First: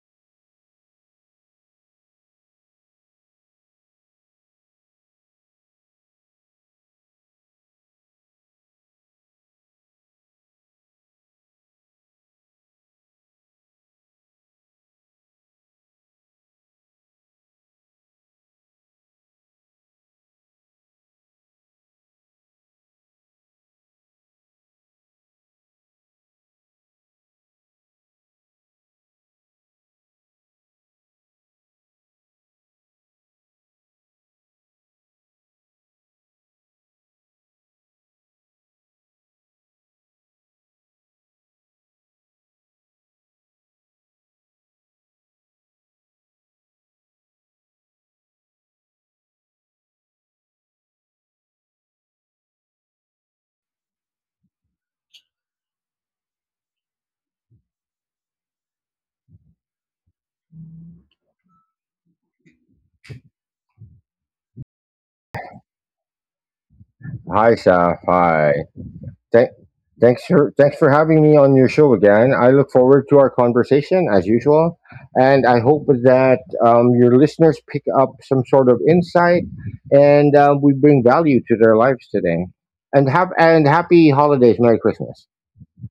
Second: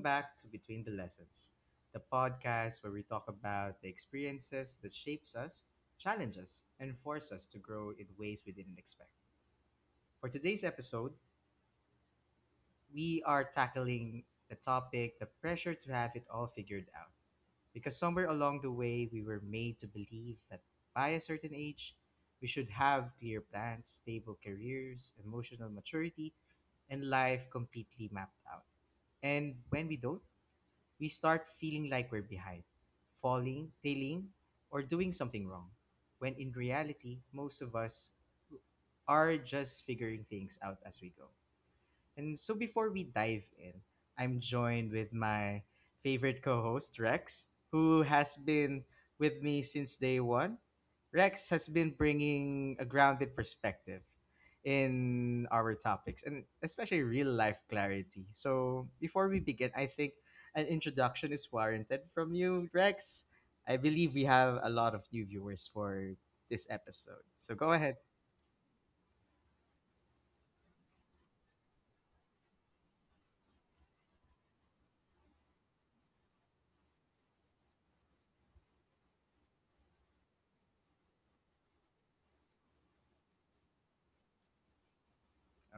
back to Between the Lessons, the podcast where we talk about the experiences that shapes us, challenge us, and force us to grow in ways we didn't expect. For today's episode, we are tackling the topic the pressure to have it all figured out. Because somewhere along the way, we were made to believe that by a certain age, we should have clear plans, stable careers, emotional maturity, and life completely mapped out. And when we don't, we start feeling like we're behind, falling, failing, or doing something wrong. When in reality, most of us are just figuring things out as we go. And so before we dive in, I'm joined with my favorite co host, Rex, who has been with me since day one. Rex has been bringing a grounded perspective in our topics and especially real life clarity. So before we begin, I think an introduction is warranted from you, Rex. I believe we have a lot of new viewers for this episode. Hi, So go ahead. Saf. Hi. Thank, thanks for having me on your show again. I look forward to our conversation as usual, and I hope that your listeners pick up some sort of insight, and we bring value to their lives today. And happy holidays, Merry Christmas.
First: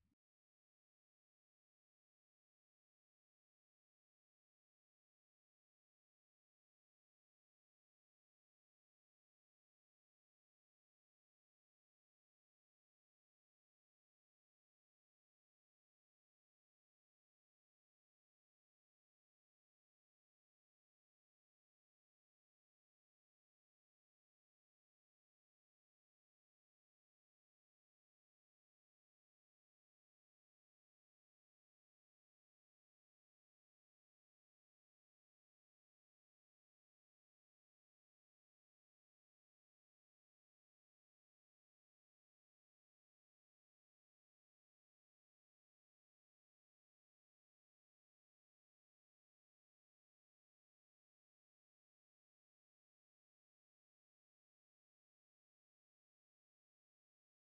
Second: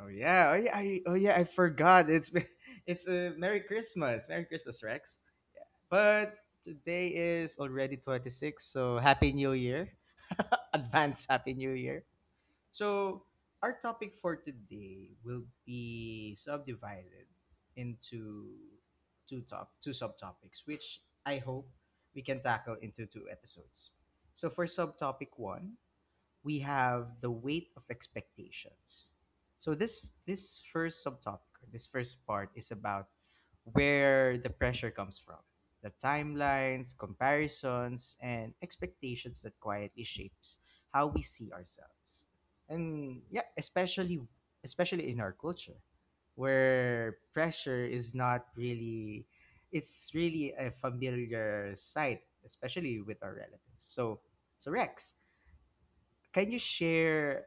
Oh yeah, I forgot. It's a Merry Christmas, Merry Christmas, Rex. But today is already 26, so Happy New Year, advance Happy New Year. So our topic for today will be subdivided into two subtopics, which I hope we can tackle into two episodes. So for subtopic one, we have the weight of expectations. So this first subtopic, or this first part is about where the pressure comes from, the timelines, comparisons, and expectations that quietly shapes how we see ourselves. And yeah, especially in our culture where pressure is not really it's really a familiar sight, especially with our relatives. So Rex, can you share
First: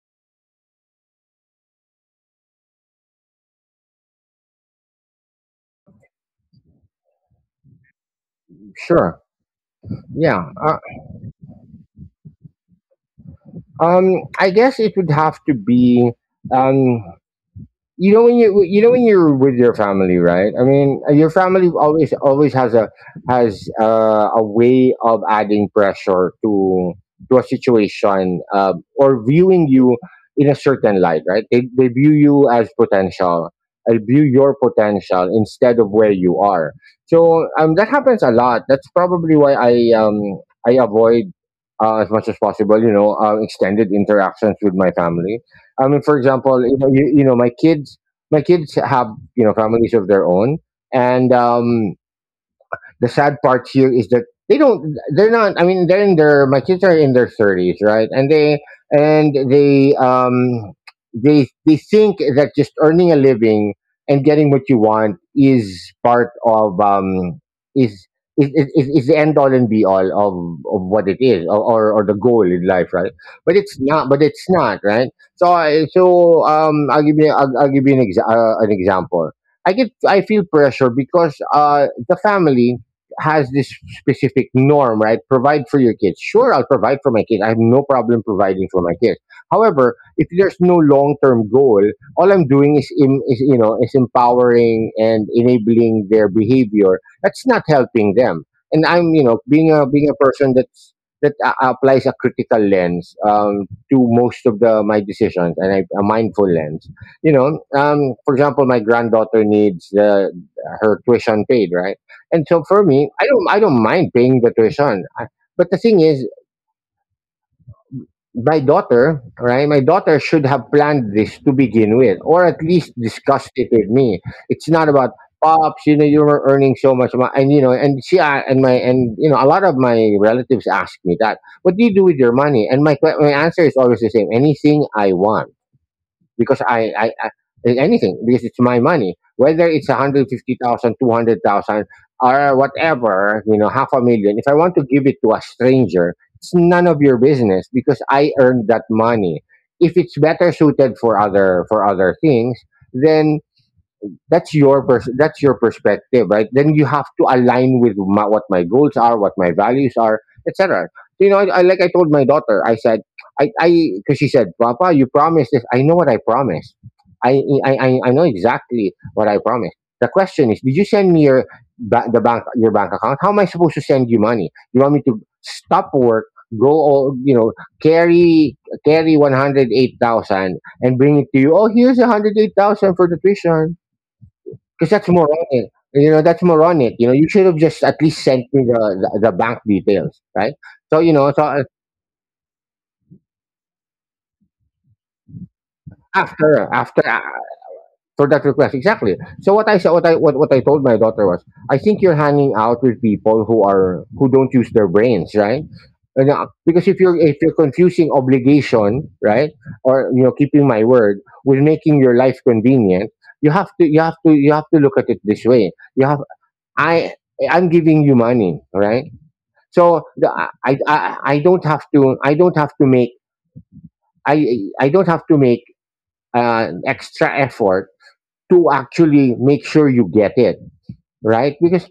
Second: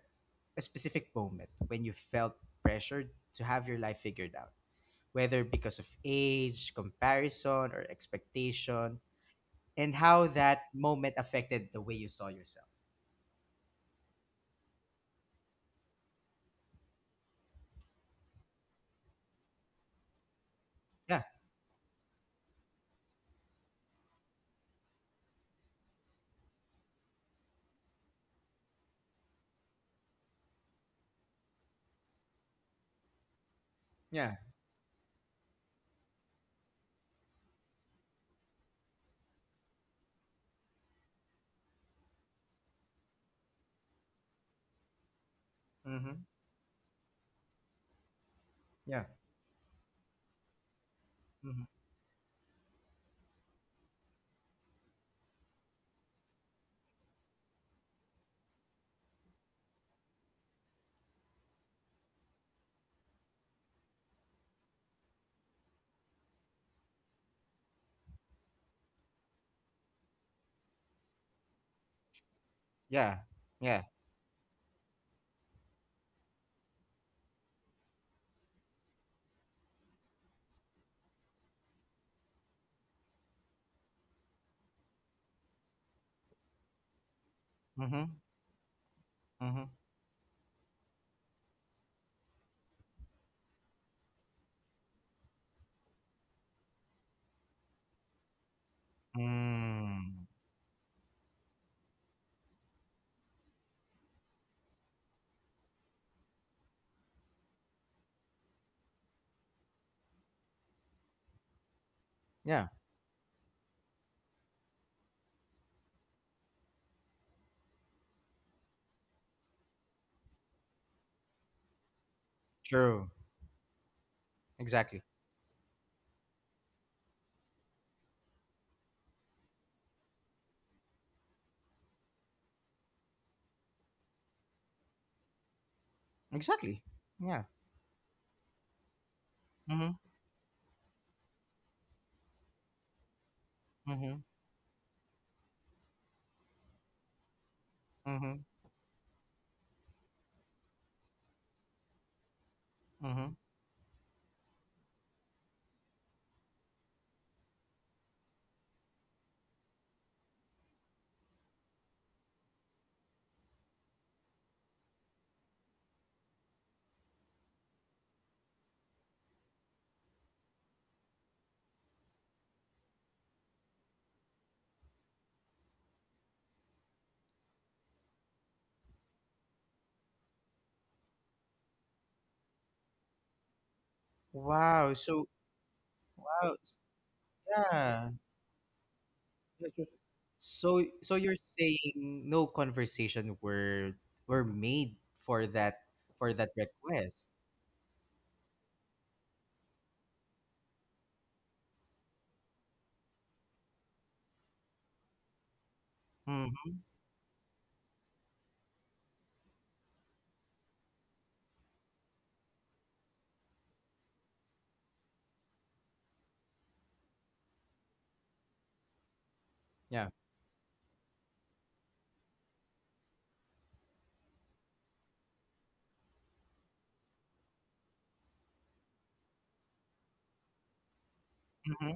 a specific moment when you felt pressured to have your life figured out, whether because of age, comparison, or expectation, Sure. and how Yeah. that moment affected the way you saw yourself? um. I guess it would have to be. Um. You know when you're with your family, right? I mean, Yeah, your family always has a way of adding pressure to a situation, or viewing you in a certain light. Right, they view you as potential. They view yeah, your potential instead of where you are. So that happens a lot. That's probably why I avoid, as much as possible, you know, extended interactions with my family. I mean, for mm-hmm, example, you know, you know, my kids, yeah, have, families of their own, and mm-hmm, the sad part here is that they don't, they're not, I mean, they're in their my kids are in their 30s, right? And they think that just earning a living and getting what you want is part of, is is the end all and be all of what it is, or the goal in life, right? yeah, but it's yeah, not but it's not right? So I'll give you an, an example. I feel pressure because the family has this specific norm, right? Provide for your kids. Sure, I'll provide for my kids. I have no mm-hmm, problem providing for my kids. mm-hmm, However, if there's no long-term goal, all I'm doing is, em- is you know, is empowering and enabling their behavior. That's not helping them. And I'm, you know, being a mm, person that applies a critical lens, to most of the my decisions, and, a mindful lens. You know, for example, my granddaughter needs, her tuition paid, right? And so yeah, for me, I don't mind paying the tuition. But the thing is, my daughter, right? My daughter should have planned this to begin with, or at least true, discussed it with me. It's not exactly, about, "Pops, you know, you were earning so much, and you know, and she a- and my and you know, a lot of my relatives ask me that. What do you do with your money? And my answer is always the same: anything I want, because exactly, I yeah, anything, because it's my money. Whether it's mm-hmm, one hundred fifty thousand, two hundred thousand, or whatever, half a mm-hmm, million. If I want to give it to a stranger, it's none of your business because I mm-hmm, earned that money. If it's better suited for other things, mm-hmm. then that's your perspective. Right, then you have to align with what my goals are, what my values are, etc. You know, I told my daughter, I said— I because she said, "Papa, you promised this." I know what I promised. I know exactly what I promised. The question is, did you send me your bank account? How am I supposed to send you money? You want me to stop work, go— all you know carry carry 108,000 and bring it to you? "Oh, here's 108,000 for the tuition." 'Cause Wow, that's so, moronic. You know, that's wow, moronic. You know, you should have just at yeah. least sent me the bank Yeah, sure. details, right? So So, so you know, you're so saying no conversation were made for that for that after after request. for that request, exactly. So what I told my daughter was, I think you're hanging out with people who don't use their brains, right? And, Mm-hmm. because if you're confusing obligation, right, or, keeping my word with making your life convenient, you have to you have to you have to look at it this way. You have I I'm giving you money, right? So Yeah. the— I don't have to I don't have to make I don't have to make extra effort to actually make sure you get it, right? Because Mm-hmm.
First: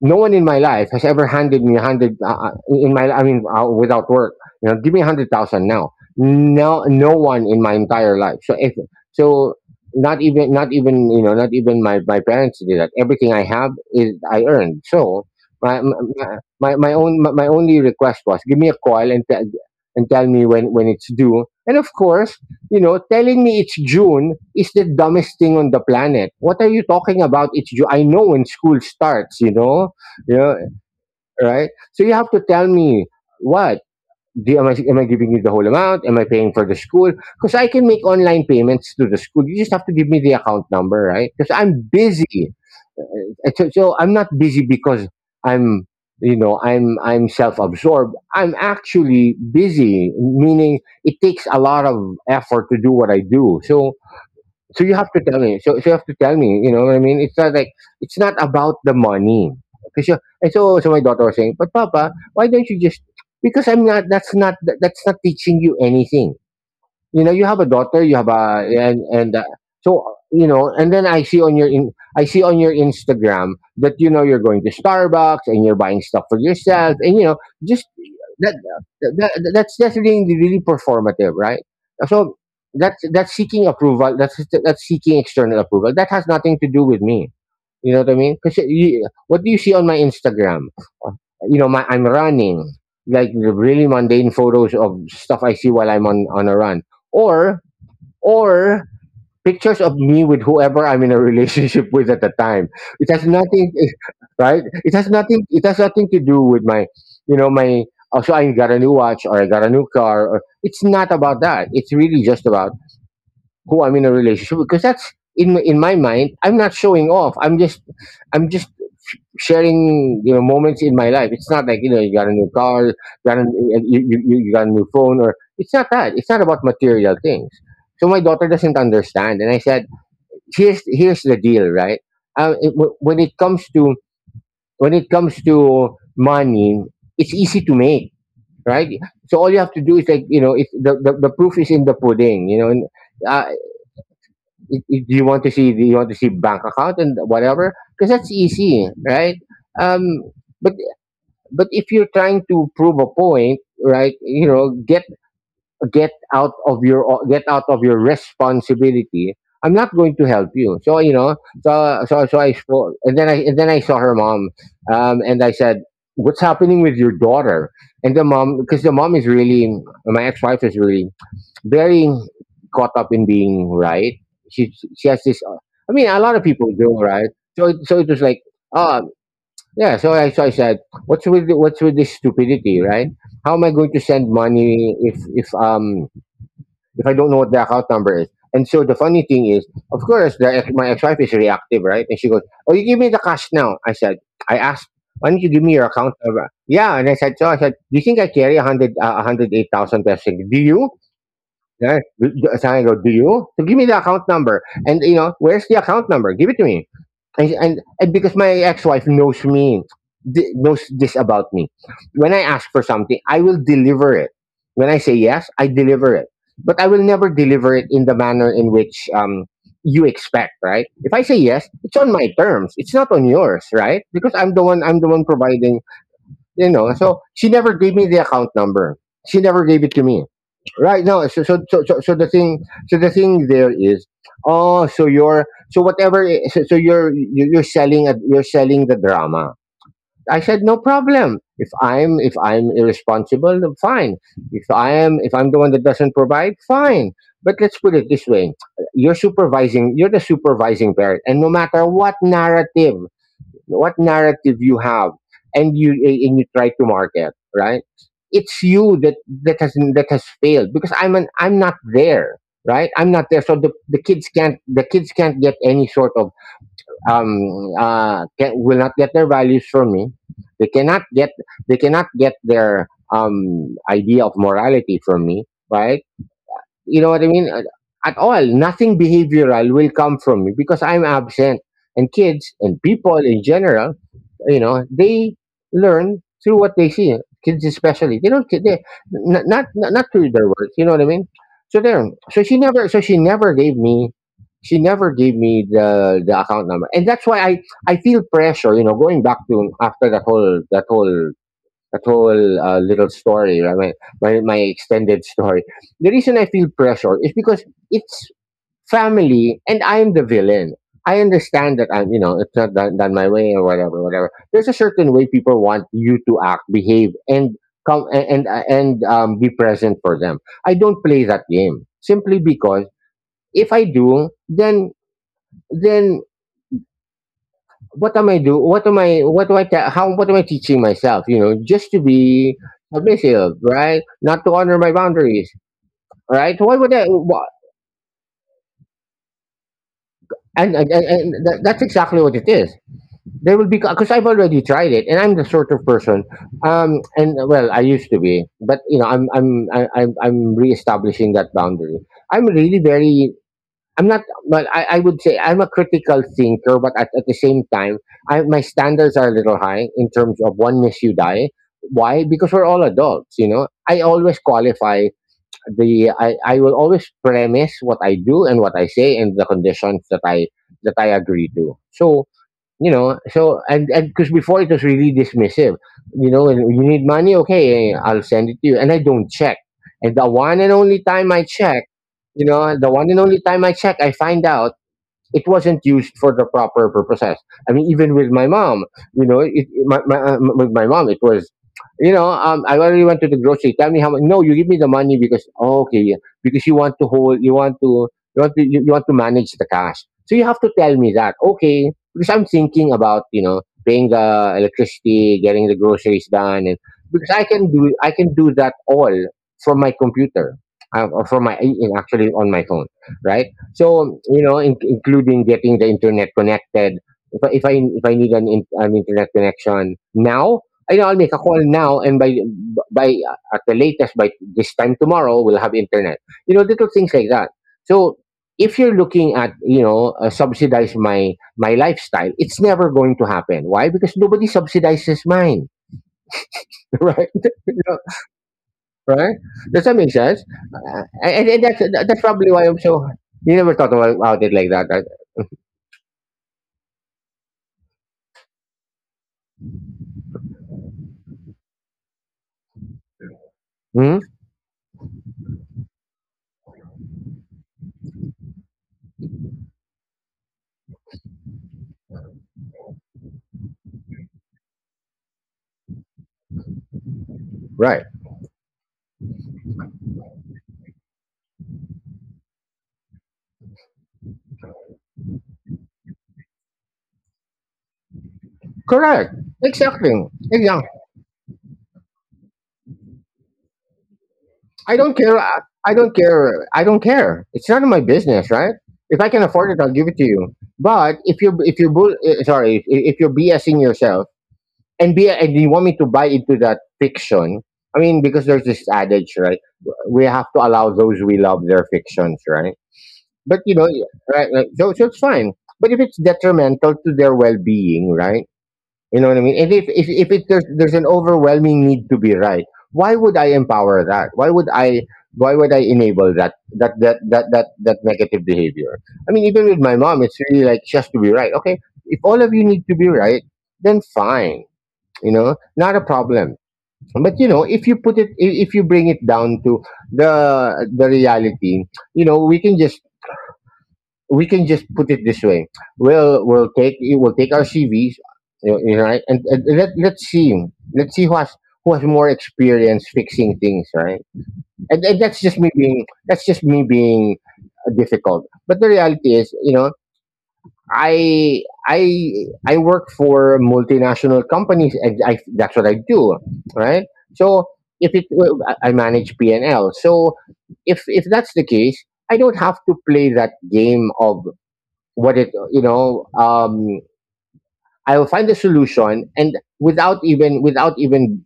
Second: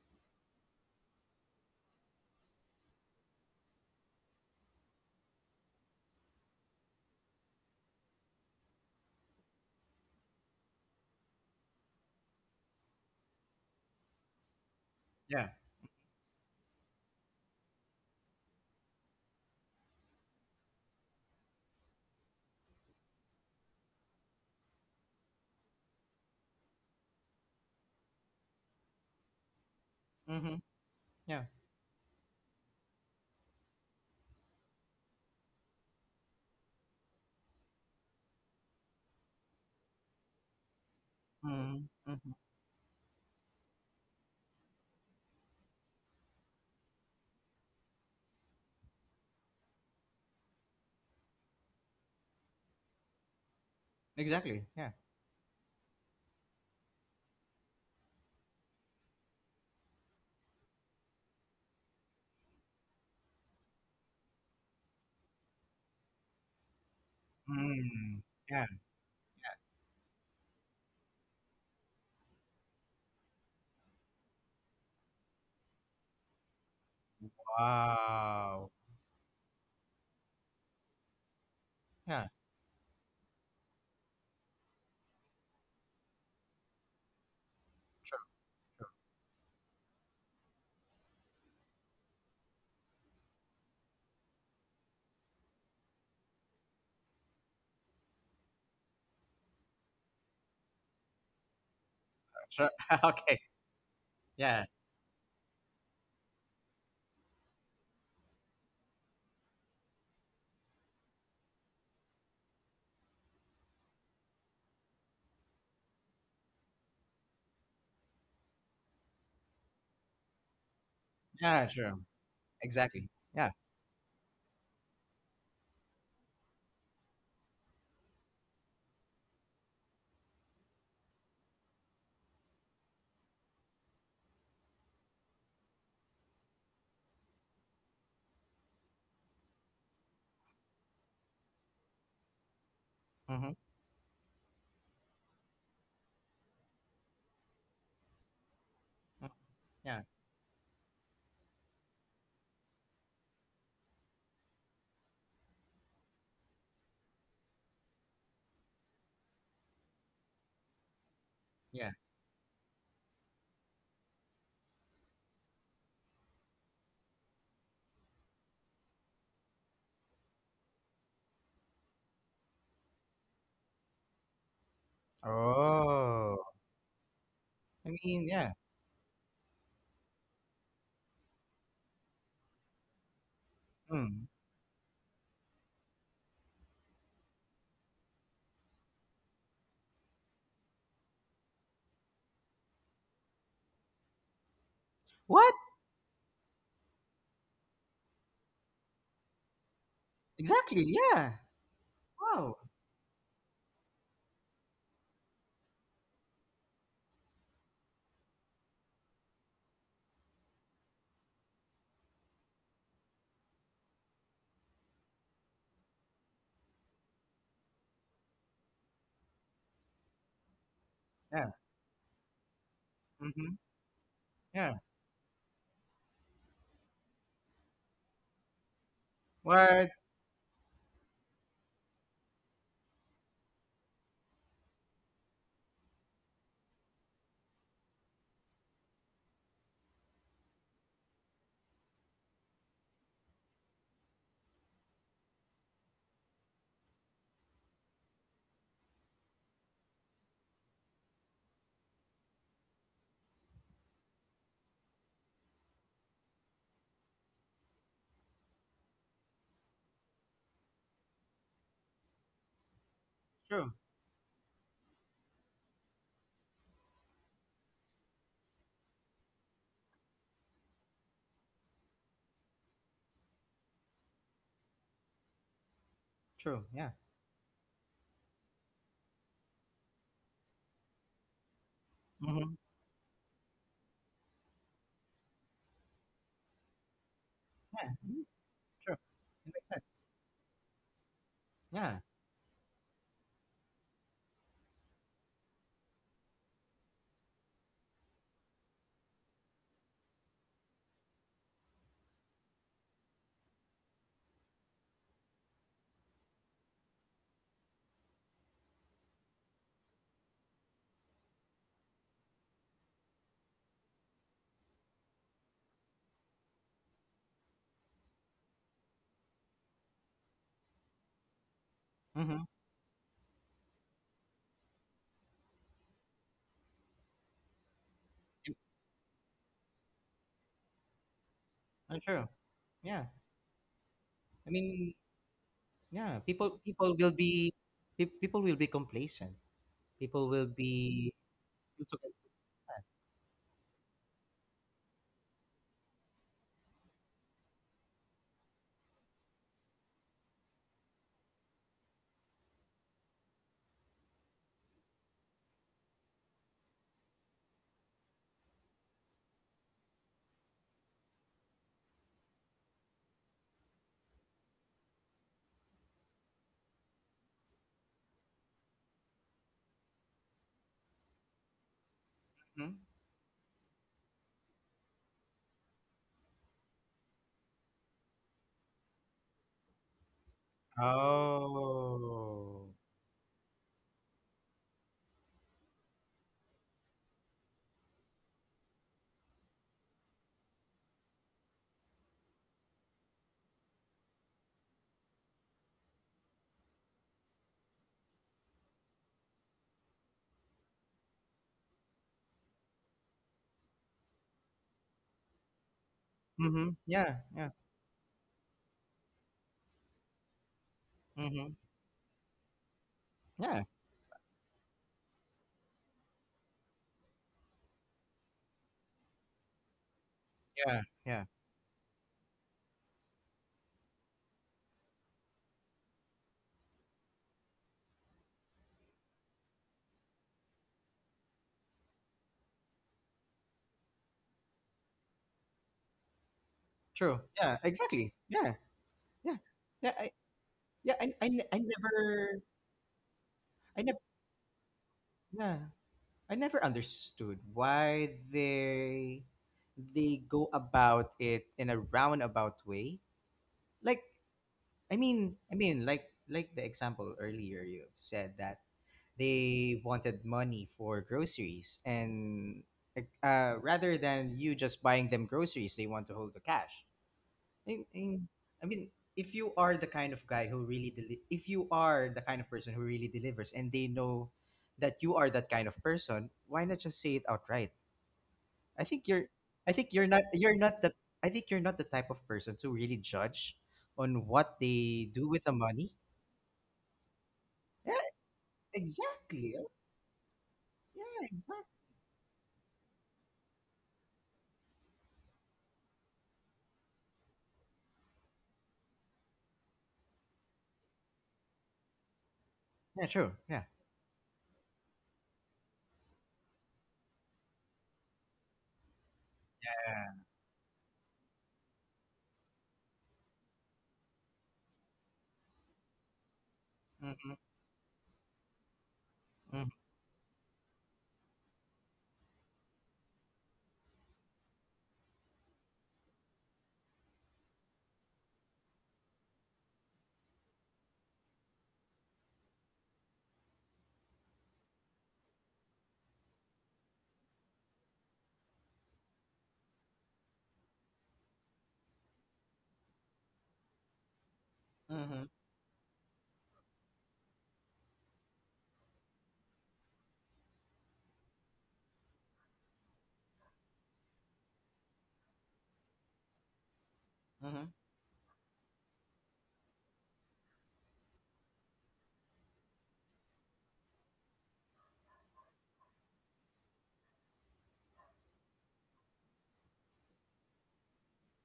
no one in my life has ever handed me a hundred in my I mean without work. You know, give me 100,000 now. No, no one in my entire life. So not even my parents did that. Everything I have, is I earned. So Yeah. my my only request was, give me a call and tell— me when, it's due. And of course, telling me it's June is the dumbest thing on the planet. What are you talking about? It's June. I know when school starts you know, Mm-hmm. Yeah. right? So you have to tell me, what am I giving you the whole amount? Am I paying for the school? Because I can make online payments to the school. You just have to give me the account number, right? Because I'm Mm-hmm. Mm-hmm. busy. And so I'm not busy because I'm I'm self-absorbed. I'm actually busy, meaning it takes a lot of effort to do what I do. So— Exactly. Yeah. you have to tell me. So you have to tell me, you know what I mean? It's not about the money. Because you And so my daughter was saying, "But papa, why don't you just—" Because I'm not— that's not teaching you anything. You know, you have a daughter, you Mm. have a— Yeah. And so, you know, and then I see on your Instagram that, you're going to Starbucks and you're buying stuff for yourself, and, just that, Wow. That's really really performative, right? Yeah. So that's seeking approval. That's seeking external approval, that has nothing to do with me. You know what I mean? Because what do you see on my Instagram? Uh, You know, my I'm running, like the really mundane photos of stuff I see while I'm on a run, or or pictures of me with whoever I'm in a relationship with at the time. Sure. It has Okay. nothing, right? Yeah. It has nothing. It has nothing to do with my, you know, my. Oh, so I got a new watch, or I got a new car. Or, it's not about that. It's really just about who I'm in a relationship with, because that's in my mind. I'm not showing off. I'm just— I'm just sharing, moments in my life. It's not Yeah. like, Sure. You got a new car, Exactly. got a, Yeah. you got a new phone, or— it's not that. It's not about material things. So my daughter doesn't understand, and I said, here's the deal, right? It, wh- when it comes to When it comes to money, it's easy to make, right? So all you have to do is, like, it's— the proof is in the pudding, And uh, Mm-hmm. Do you want to see— bank account and whatever? Because that's easy, Mm-hmm. right? Um, Yeah. but if you're trying to prove a point, right, get out of your— responsibility, I'm not going to help you. so you know Yeah. so so so I saw, and then I and then I saw her mom, and I said, what's happening with your daughter? And the mom, because the mom is really— my ex-wife is really very caught up in being right. She has this, I mean, a lot of Oh. people do, right? So I so it was mean, like, yeah. "Oh." Yeah, so— so I said, what's with this stupidity, right? How am I going to Mm. send money if, if I don't know what the account number is? And so the funny thing is, of course, my ex-wife is reactive, right? And she goes, "Oh, you give me the cash now." I said— I asked, "Why don't you What? give me your account number?" Yeah, and so I said, "Do you think I carry 108,000 pesos? Do Exactly. you?" Yeah. Yeah. Wow. So I go, "Do you?" So give me the account number, and, where's the account number? Give it to me and because my ex-wife knows me knows this about me. When I ask for something, I will deliver it. When I say yes, I deliver it. But I will never deliver it in the manner in which you expect, right? If I say Yeah. yes, it's on my terms, it's not on Mm-hmm. yours, right? Because I'm the Yeah. one, I'm the one providing. You know, so she never gave me the account number. She never gave Why? it to me right now. So the thing, so the thing there is, oh, so you're, so you're you're selling you're selling the drama. I said no problem. If I'm if I'm irresponsible, then fine. If I am, if I'm the one that doesn't provide, fine. But let's put it this way: you're supervising, you're the supervising parent, and no matter what narrative, what narrative you have, and you and you try to market, right? It's you that, that has failed because I'm not there, right? I'm not there. So True, the kids can't, the kids can't get any sort of can, will not get their values from me. They cannot get, they cannot get their idea of morality from me, right? true, yeah. You know what I mean? At all. Nothing behavioral will come from me because I'm absent. And kids Mhm. and people in general, you know, they learn through what they see. Kids Yeah, especially, mhm, they don't, they true. not It makes sense. not through their words. You know what I mean? So Yeah. there. So she never, so she never gave me, she never gave me the account number. And that's why I feel pressure, you know, going back to after that whole, that whole little story, right? My, my extended story. The reason I feel pressure is because it's family, and I am the villain. I understand that I'm, you know, it's not done, done my way or whatever, whatever. There's a certain way people want you to act, behave, and come and be present for them. I don't play that game simply Mhm. because if I do, then what am I do? What am I? What do I? Te- how? What am I teaching myself? You know, just It to true. be Yeah. submissive, right? Not I to honor my mean, boundaries, yeah, right? people Why would people I? will Wha- be people will be complacent. People will And and, and, be and that, that's it's okay. exactly what it is. There will be because I've already tried it, and I'm the sort of person. And well, I used to be, but you know, I'm reestablishing that boundary. I'm really very, I'm not, but I would say I'm a critical thinker, but at the same time, I, my standards are a little high in terms of one miss you die. Why? Because we're all adults, you know. I always qualify I will always premise what I do and what I say and the conditions that I agree to. So Mhm. you know. So and because before it was really dismissive, you know, and you need money, okay, I'll send it to you, and I don't check. And the one and only time I check, you Oh. know, the one and only time I check, I find out it wasn't used for the proper purposes. I mean, even with my mom, you know, my, with my mom, it was, you know, I already went to the grocery. Tell me how much. No, you give me the money because oh, okay, yeah, because you want to hold, you want to, you want to, you want to manage the cash. So you have to tell me that, okay? Because I'm thinking about, you know, paying the electricity, getting the groceries done, Mm-hmm. and Yeah. because Yeah. I can do that all from my computer, or from Mm-hmm. my, actually on my phone, right? Yeah. So you know, including getting the internet connected. If I if I need an internet connection now, Yeah. I know I'll Yeah. make a call now, and by at the latest by this time tomorrow, we'll have internet. You know, little things like that. So if you're looking at, you know, subsidize my lifestyle, it's never going to happen. Why? Because nobody subsidizes mine, True. right? Yeah. You know, Exactly. Yeah. Yeah. right? Does Yeah. that I, make sense? yeah. I And that's never. probably why I'm so. You never I thought never. About it like that. Yeah. I never understood why they go about it in a roundabout way. Like Right? I mean, like the example earlier you said that they wanted money for groceries and rather than you just buying them groceries, they want to hold the cash. I, I, Right. I mean, if you are the kind of guy if you are the kind of person who really delivers and they know that you are that kind of person, why not just say it outright? I think you're Correct. I think Exactly. You're not Exactly. the I think you're not the type of person to really judge on what I they don't do care. with the money. I don't care. I don't care. It's none of Yeah, my business, right? If I can exactly. Oh, afford it, I'll give it to you. But yeah, if you, exactly. If you're BSing yourself and be and you want me to buy into that fiction, I mean, because there's this adage, right? We have to allow those we love their fictions, right? Yeah, true. But Yeah. you know, right? Right, so, so it's fine. But if it's detrimental to their well-being, right? You know what I mean? And if it, there's an overwhelming need to be right, why would I empower that? Why would I, why would I enable Mm-hmm. That negative behavior? I mean, even with my mom, it's really like she has to be right. Okay, if all of you need to be right, then fine. You know, not a problem. But you know, if you put it, if you bring it down to the reality, you know, we can just, we can just put it this way. We'll take our CVs, you you know, right? And let's see, let's see who has, who has more experience fixing things, right? Mm-hmm. And Mm-hmm. that's just me being, that's just me being difficult. But the reality is, you know, I I I work for multinational companies, and I that's what I do, right? Mm-hmm. So if it, well, I manage P and L, so if that's the case, I don't have to play that game of what it, you know. I'll find a solution and without even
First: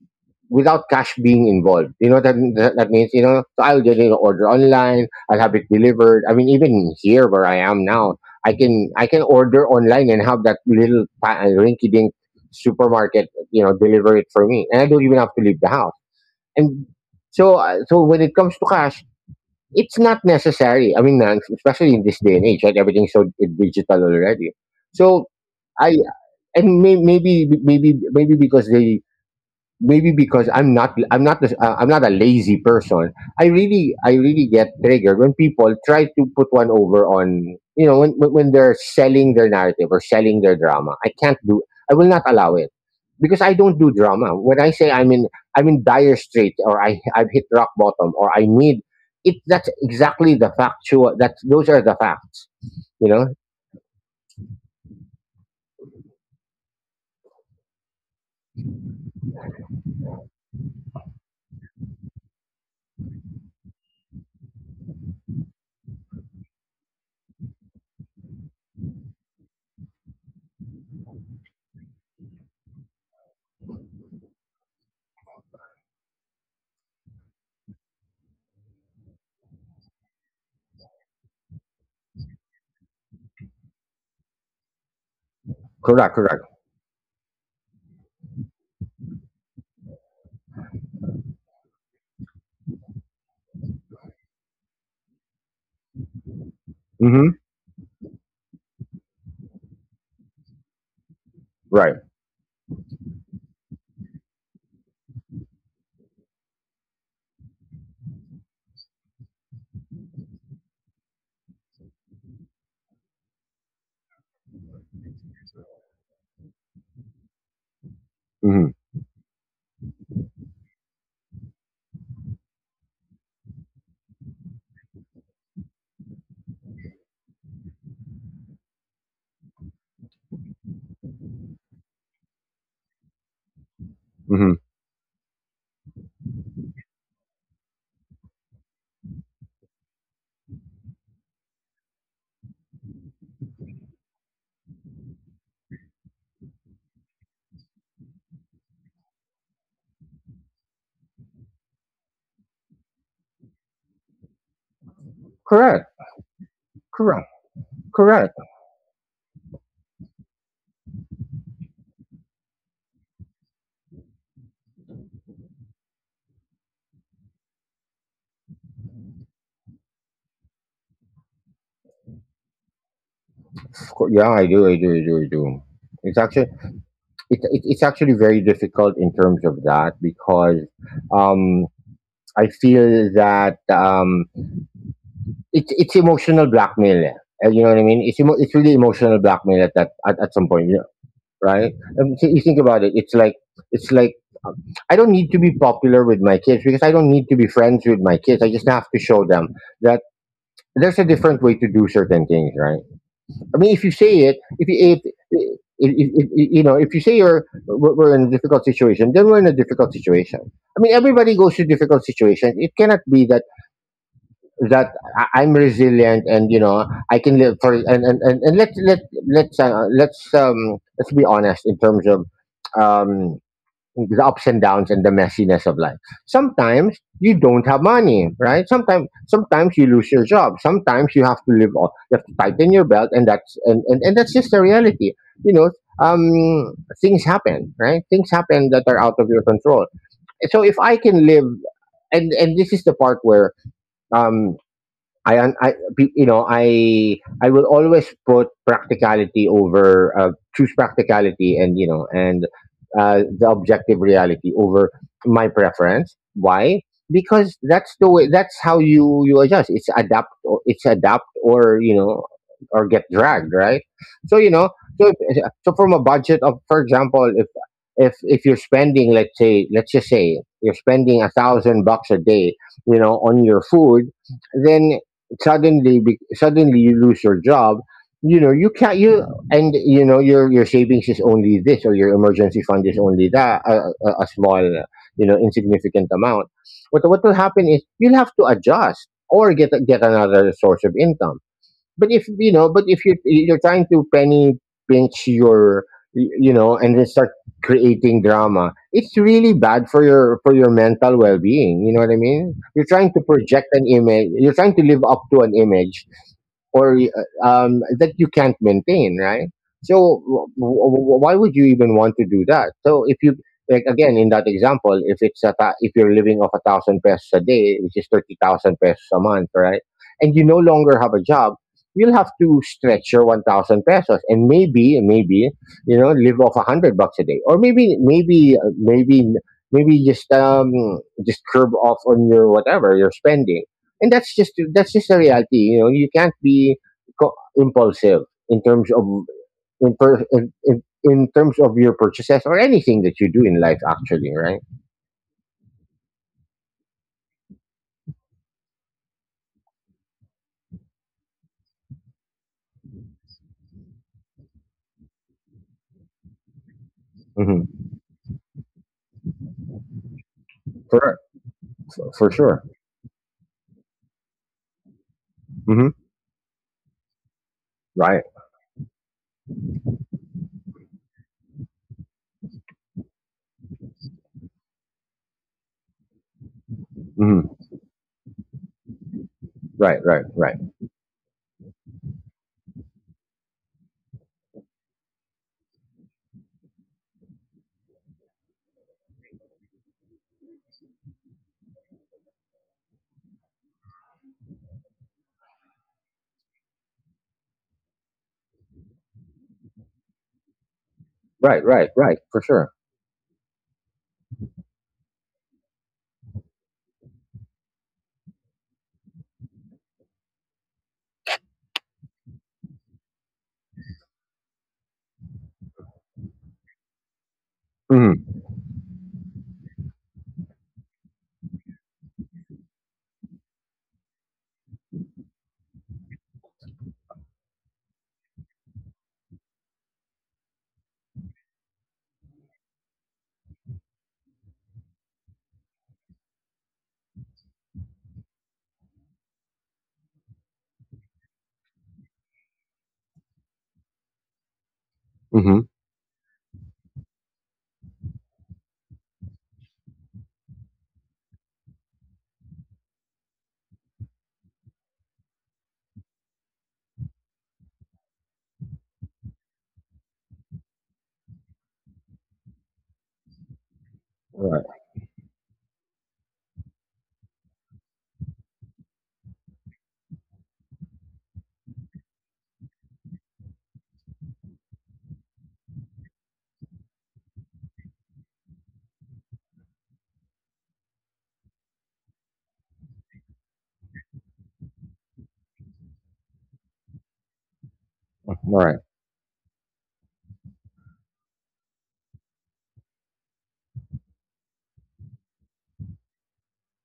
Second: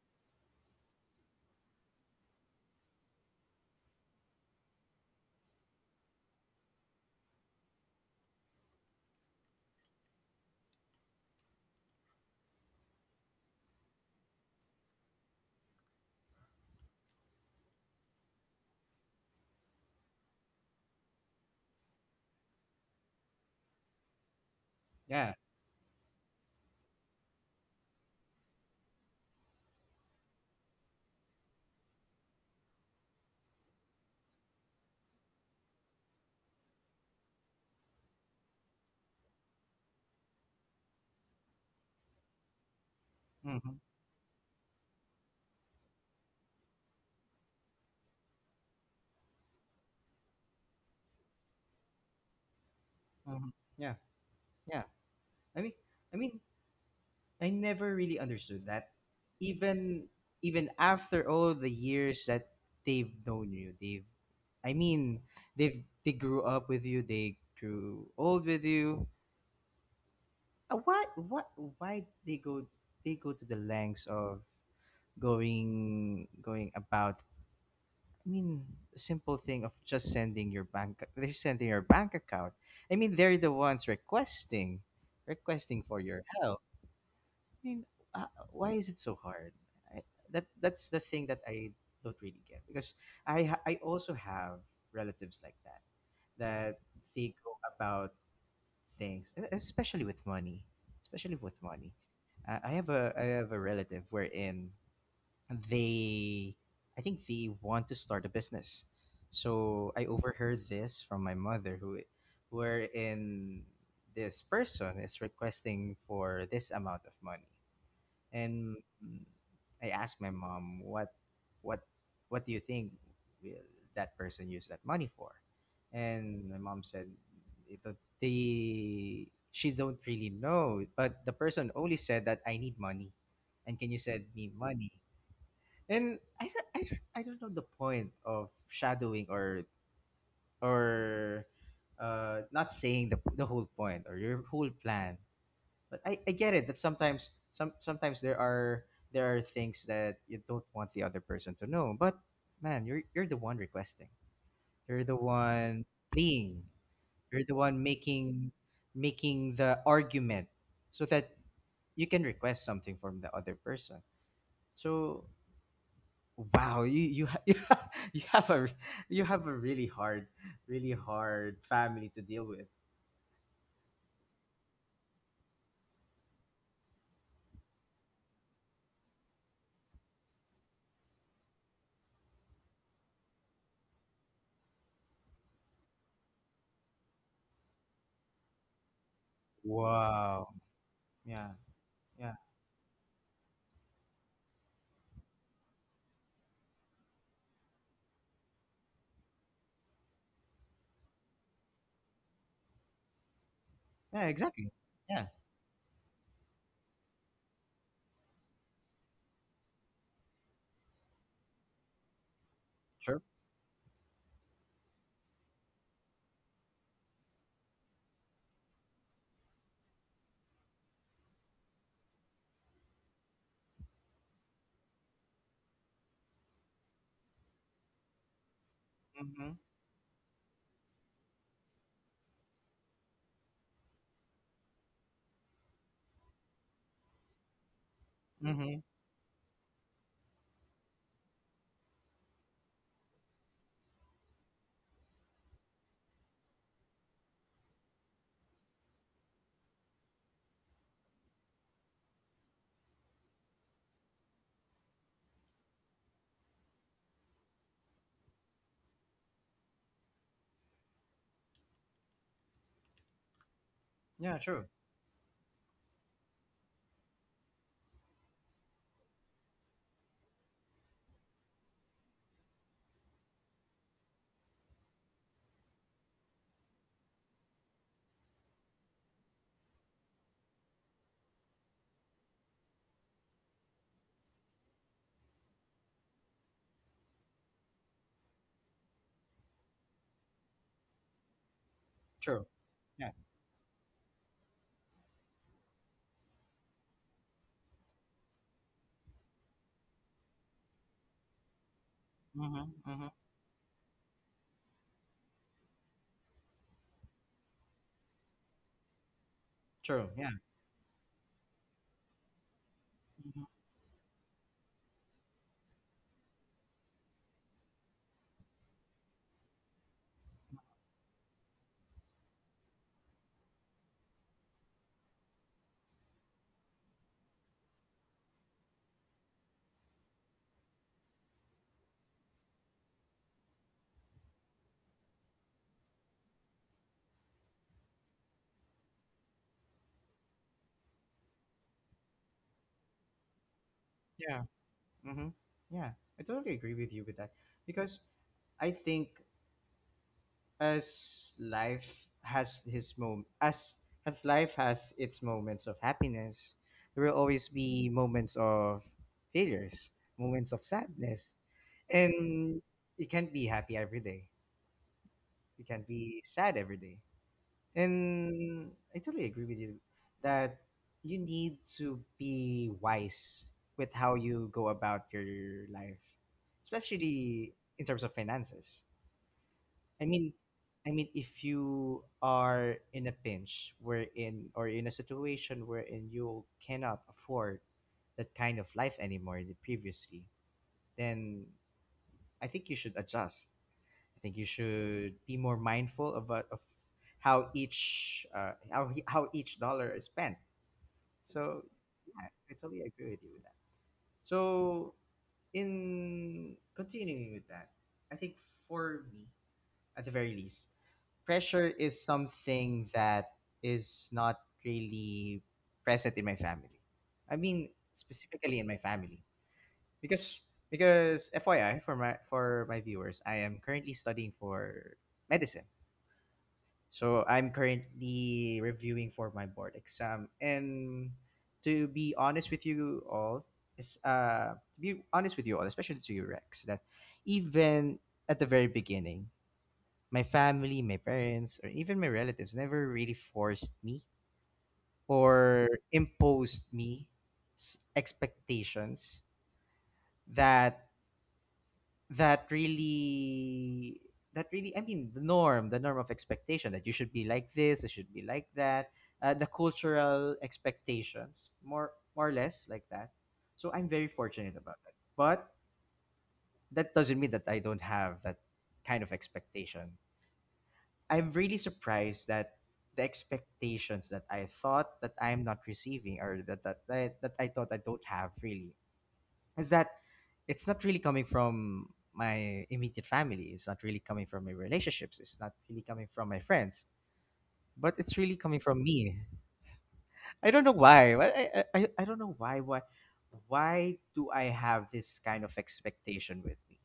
without cash being involved, you know. That that, that means, you know. So I'll get an order online, I'll have it delivered. I mean, even here where I am now, I can order online and have that little rinky-dink supermarket, you know, deliver it for me, and I don't even have to leave the house. And so so when it comes to cash, it's not necessary. I mean, especially in this day and age, right? Everything's so digital already. So Yeah. I, and may, maybe because they, maybe because I'm not, I'm not a lazy person. I really get triggered when people try to put one over on, you know, when when they're selling their narrative or selling their drama. I can't do, I will not allow it because I Mm-hmm. don't do drama. When I say I'm in, I'm in dire straits or I've hit rock bottom or I need it, that's exactly the factual, that those are the facts, you know? Mm-hmm. Yeah. Yeah. I mean I mean, I never really understood that. Even even after all the years that they've known you, they've I mean, they've they grew up with you, they grew old with you. Uh, Why what why they go to the lengths of going about, I mean, a simple thing of just sending your bank they're sending your bank account. I mean they're the ones requesting for Correct, your correct. help. I mean, uh, why is it so hard? I, that that's the thing that I don't really get because I also have relatives like that they Mhm. go about things, especially with money, especially with money. Right. I have a relative wherein they, I think they want to start a business. So I overheard this from my mother, who, wherein this person is requesting for this amount of money, Mhm. and mm, I asked my mom, what what do you think will that person use that money for? And my mom said it don't- they she don't really know, but the person only said that I need money and can you send me Mhm. money. And I don't know the point of shadowing or or not saying the whole point or your whole plan. But I get it that sometimes there are things that you don't want the other person to know. But man, you're the one requesting. You're the Correct. one pleading. Correct. You're the one Correct. making the argument so that you can request something from the other person. So wow, you have a really hard family to deal with. Of course, yeah, I do, I do, I do, I do. It's actually, it's actually very difficult in terms of that because um, I feel that it, it's emotional blackmail. Eh. You know what I mean? It's it's really emotional blackmail at that, at some Wow. point, yeah, Yeah. right? So Yeah. you think about it. It's like, it's like I don't need to be popular with my kids because I don't need to be friends with my kids. I just have to show them that there's a different way to do certain things, right? I mean, if you say Yeah. it, if Exactly. you Yeah. If- you know, if you say you're, we're in a difficult situation, then we're in a difficult situation. I mean, everybody goes through difficult situations. It cannot Sure. be that I'm resilient, and you know I can live for. And let's let, let's be honest in terms of um the ups and downs and the messiness of life. Sometimes you don't have money, right? Sometimes, Mhm, sometimes you lose your job. Sometimes you have to live off, you have to tighten your belt, and that's, and that's just the reality. You know, um things happen, right? Things happen mhm. that are out of your control. So if I can live, and this is the part where um I, you know, I will always put practicality over, choose practicality, and you know, and the objective reality over my preference. Why? Because that's the way. That's how you, you adjust. It's adapt. Or, it's adapt or you know, or get dragged, right. So Yeah, you true, know so if, so from a budget of for example if you're spending let's just say you're spending 1000 bucks a day you know on your food then suddenly you lose your job. You know you can't you and you know your savings is only this, or your emergency fund is only that, a small, you know, insignificant amount. What will happen is you'll have to adjust or get another source of income. But if true. you know, but if Yeah. You're trying to penny pinch your and then start creating drama, it's really bad for your mental well being. You know what I mean? Mhm, You're mhm. trying to project an image. You're trying to live up to an image or that you can't maintain, right? True, So yeah. Why would you even want to do that? So if you, Mhm. like, again in that example, if you're living off a thousand pesos a day, which is 30,000 pesos a month, right? And you no longer have a job, you'll have to stretch your 1000 pesos and maybe you know live off 100 bucks a day, or maybe just curb off on your whatever you're spending. And that's just the reality. You know, you can't be impulsive in terms of, in, per, in terms of your purchases or anything that you do in life, actually, Yeah, right? mhm. Yeah, I totally agree with you with that, because I think as life has its moments of happiness, there will always Hmm. be moments of failures, moments of for sadness, for and sure. you can't be happy every day. You Hmm. can't be sad every day. Right. And I totally agree with you that you need to be wise with how you go about your life, Hmm. especially in terms of finances. Right, I right, mean, right, I mean, if you are in a pinch, wherein or in a situation wherein you cannot afford that kind of life anymore than previously, then I think you should adjust. I think you should be more mindful of what, of how each how he- how each dollar is spent. right, So right, right, yeah, for I sure. totally agree with you with that. So in continuing with that, I think for me, at the very least, pressure is something that is not really present in my family. I mean, Mm-hmm. specifically in my family, because because FYI for my viewers, I am currently studying for medicine. So I'm currently reviewing for my board exam. And to be honest with you all, to be honest with you all, especially to you Rex, that even at the very beginning, my family, my parents, or even my relatives never really forced me Mhm. or imposed me expectations, that that really that really I mean the norm of expectation that you should be like this, you should be like that, the cultural expectations more or less like that. So I'm very fortunate Right, about that, but that doesn't mean that I don't have that kind of expectation. I'm really surprised that the expectations that I thought that I'm not receiving, or that I thought I don't have really is that it's not really coming from my immediate family. It's not really coming from my relationships. It's not really coming from my friends. But it's really coming right. from me. I don't know why. I don't know why. Why do I have this kind of expectation with me,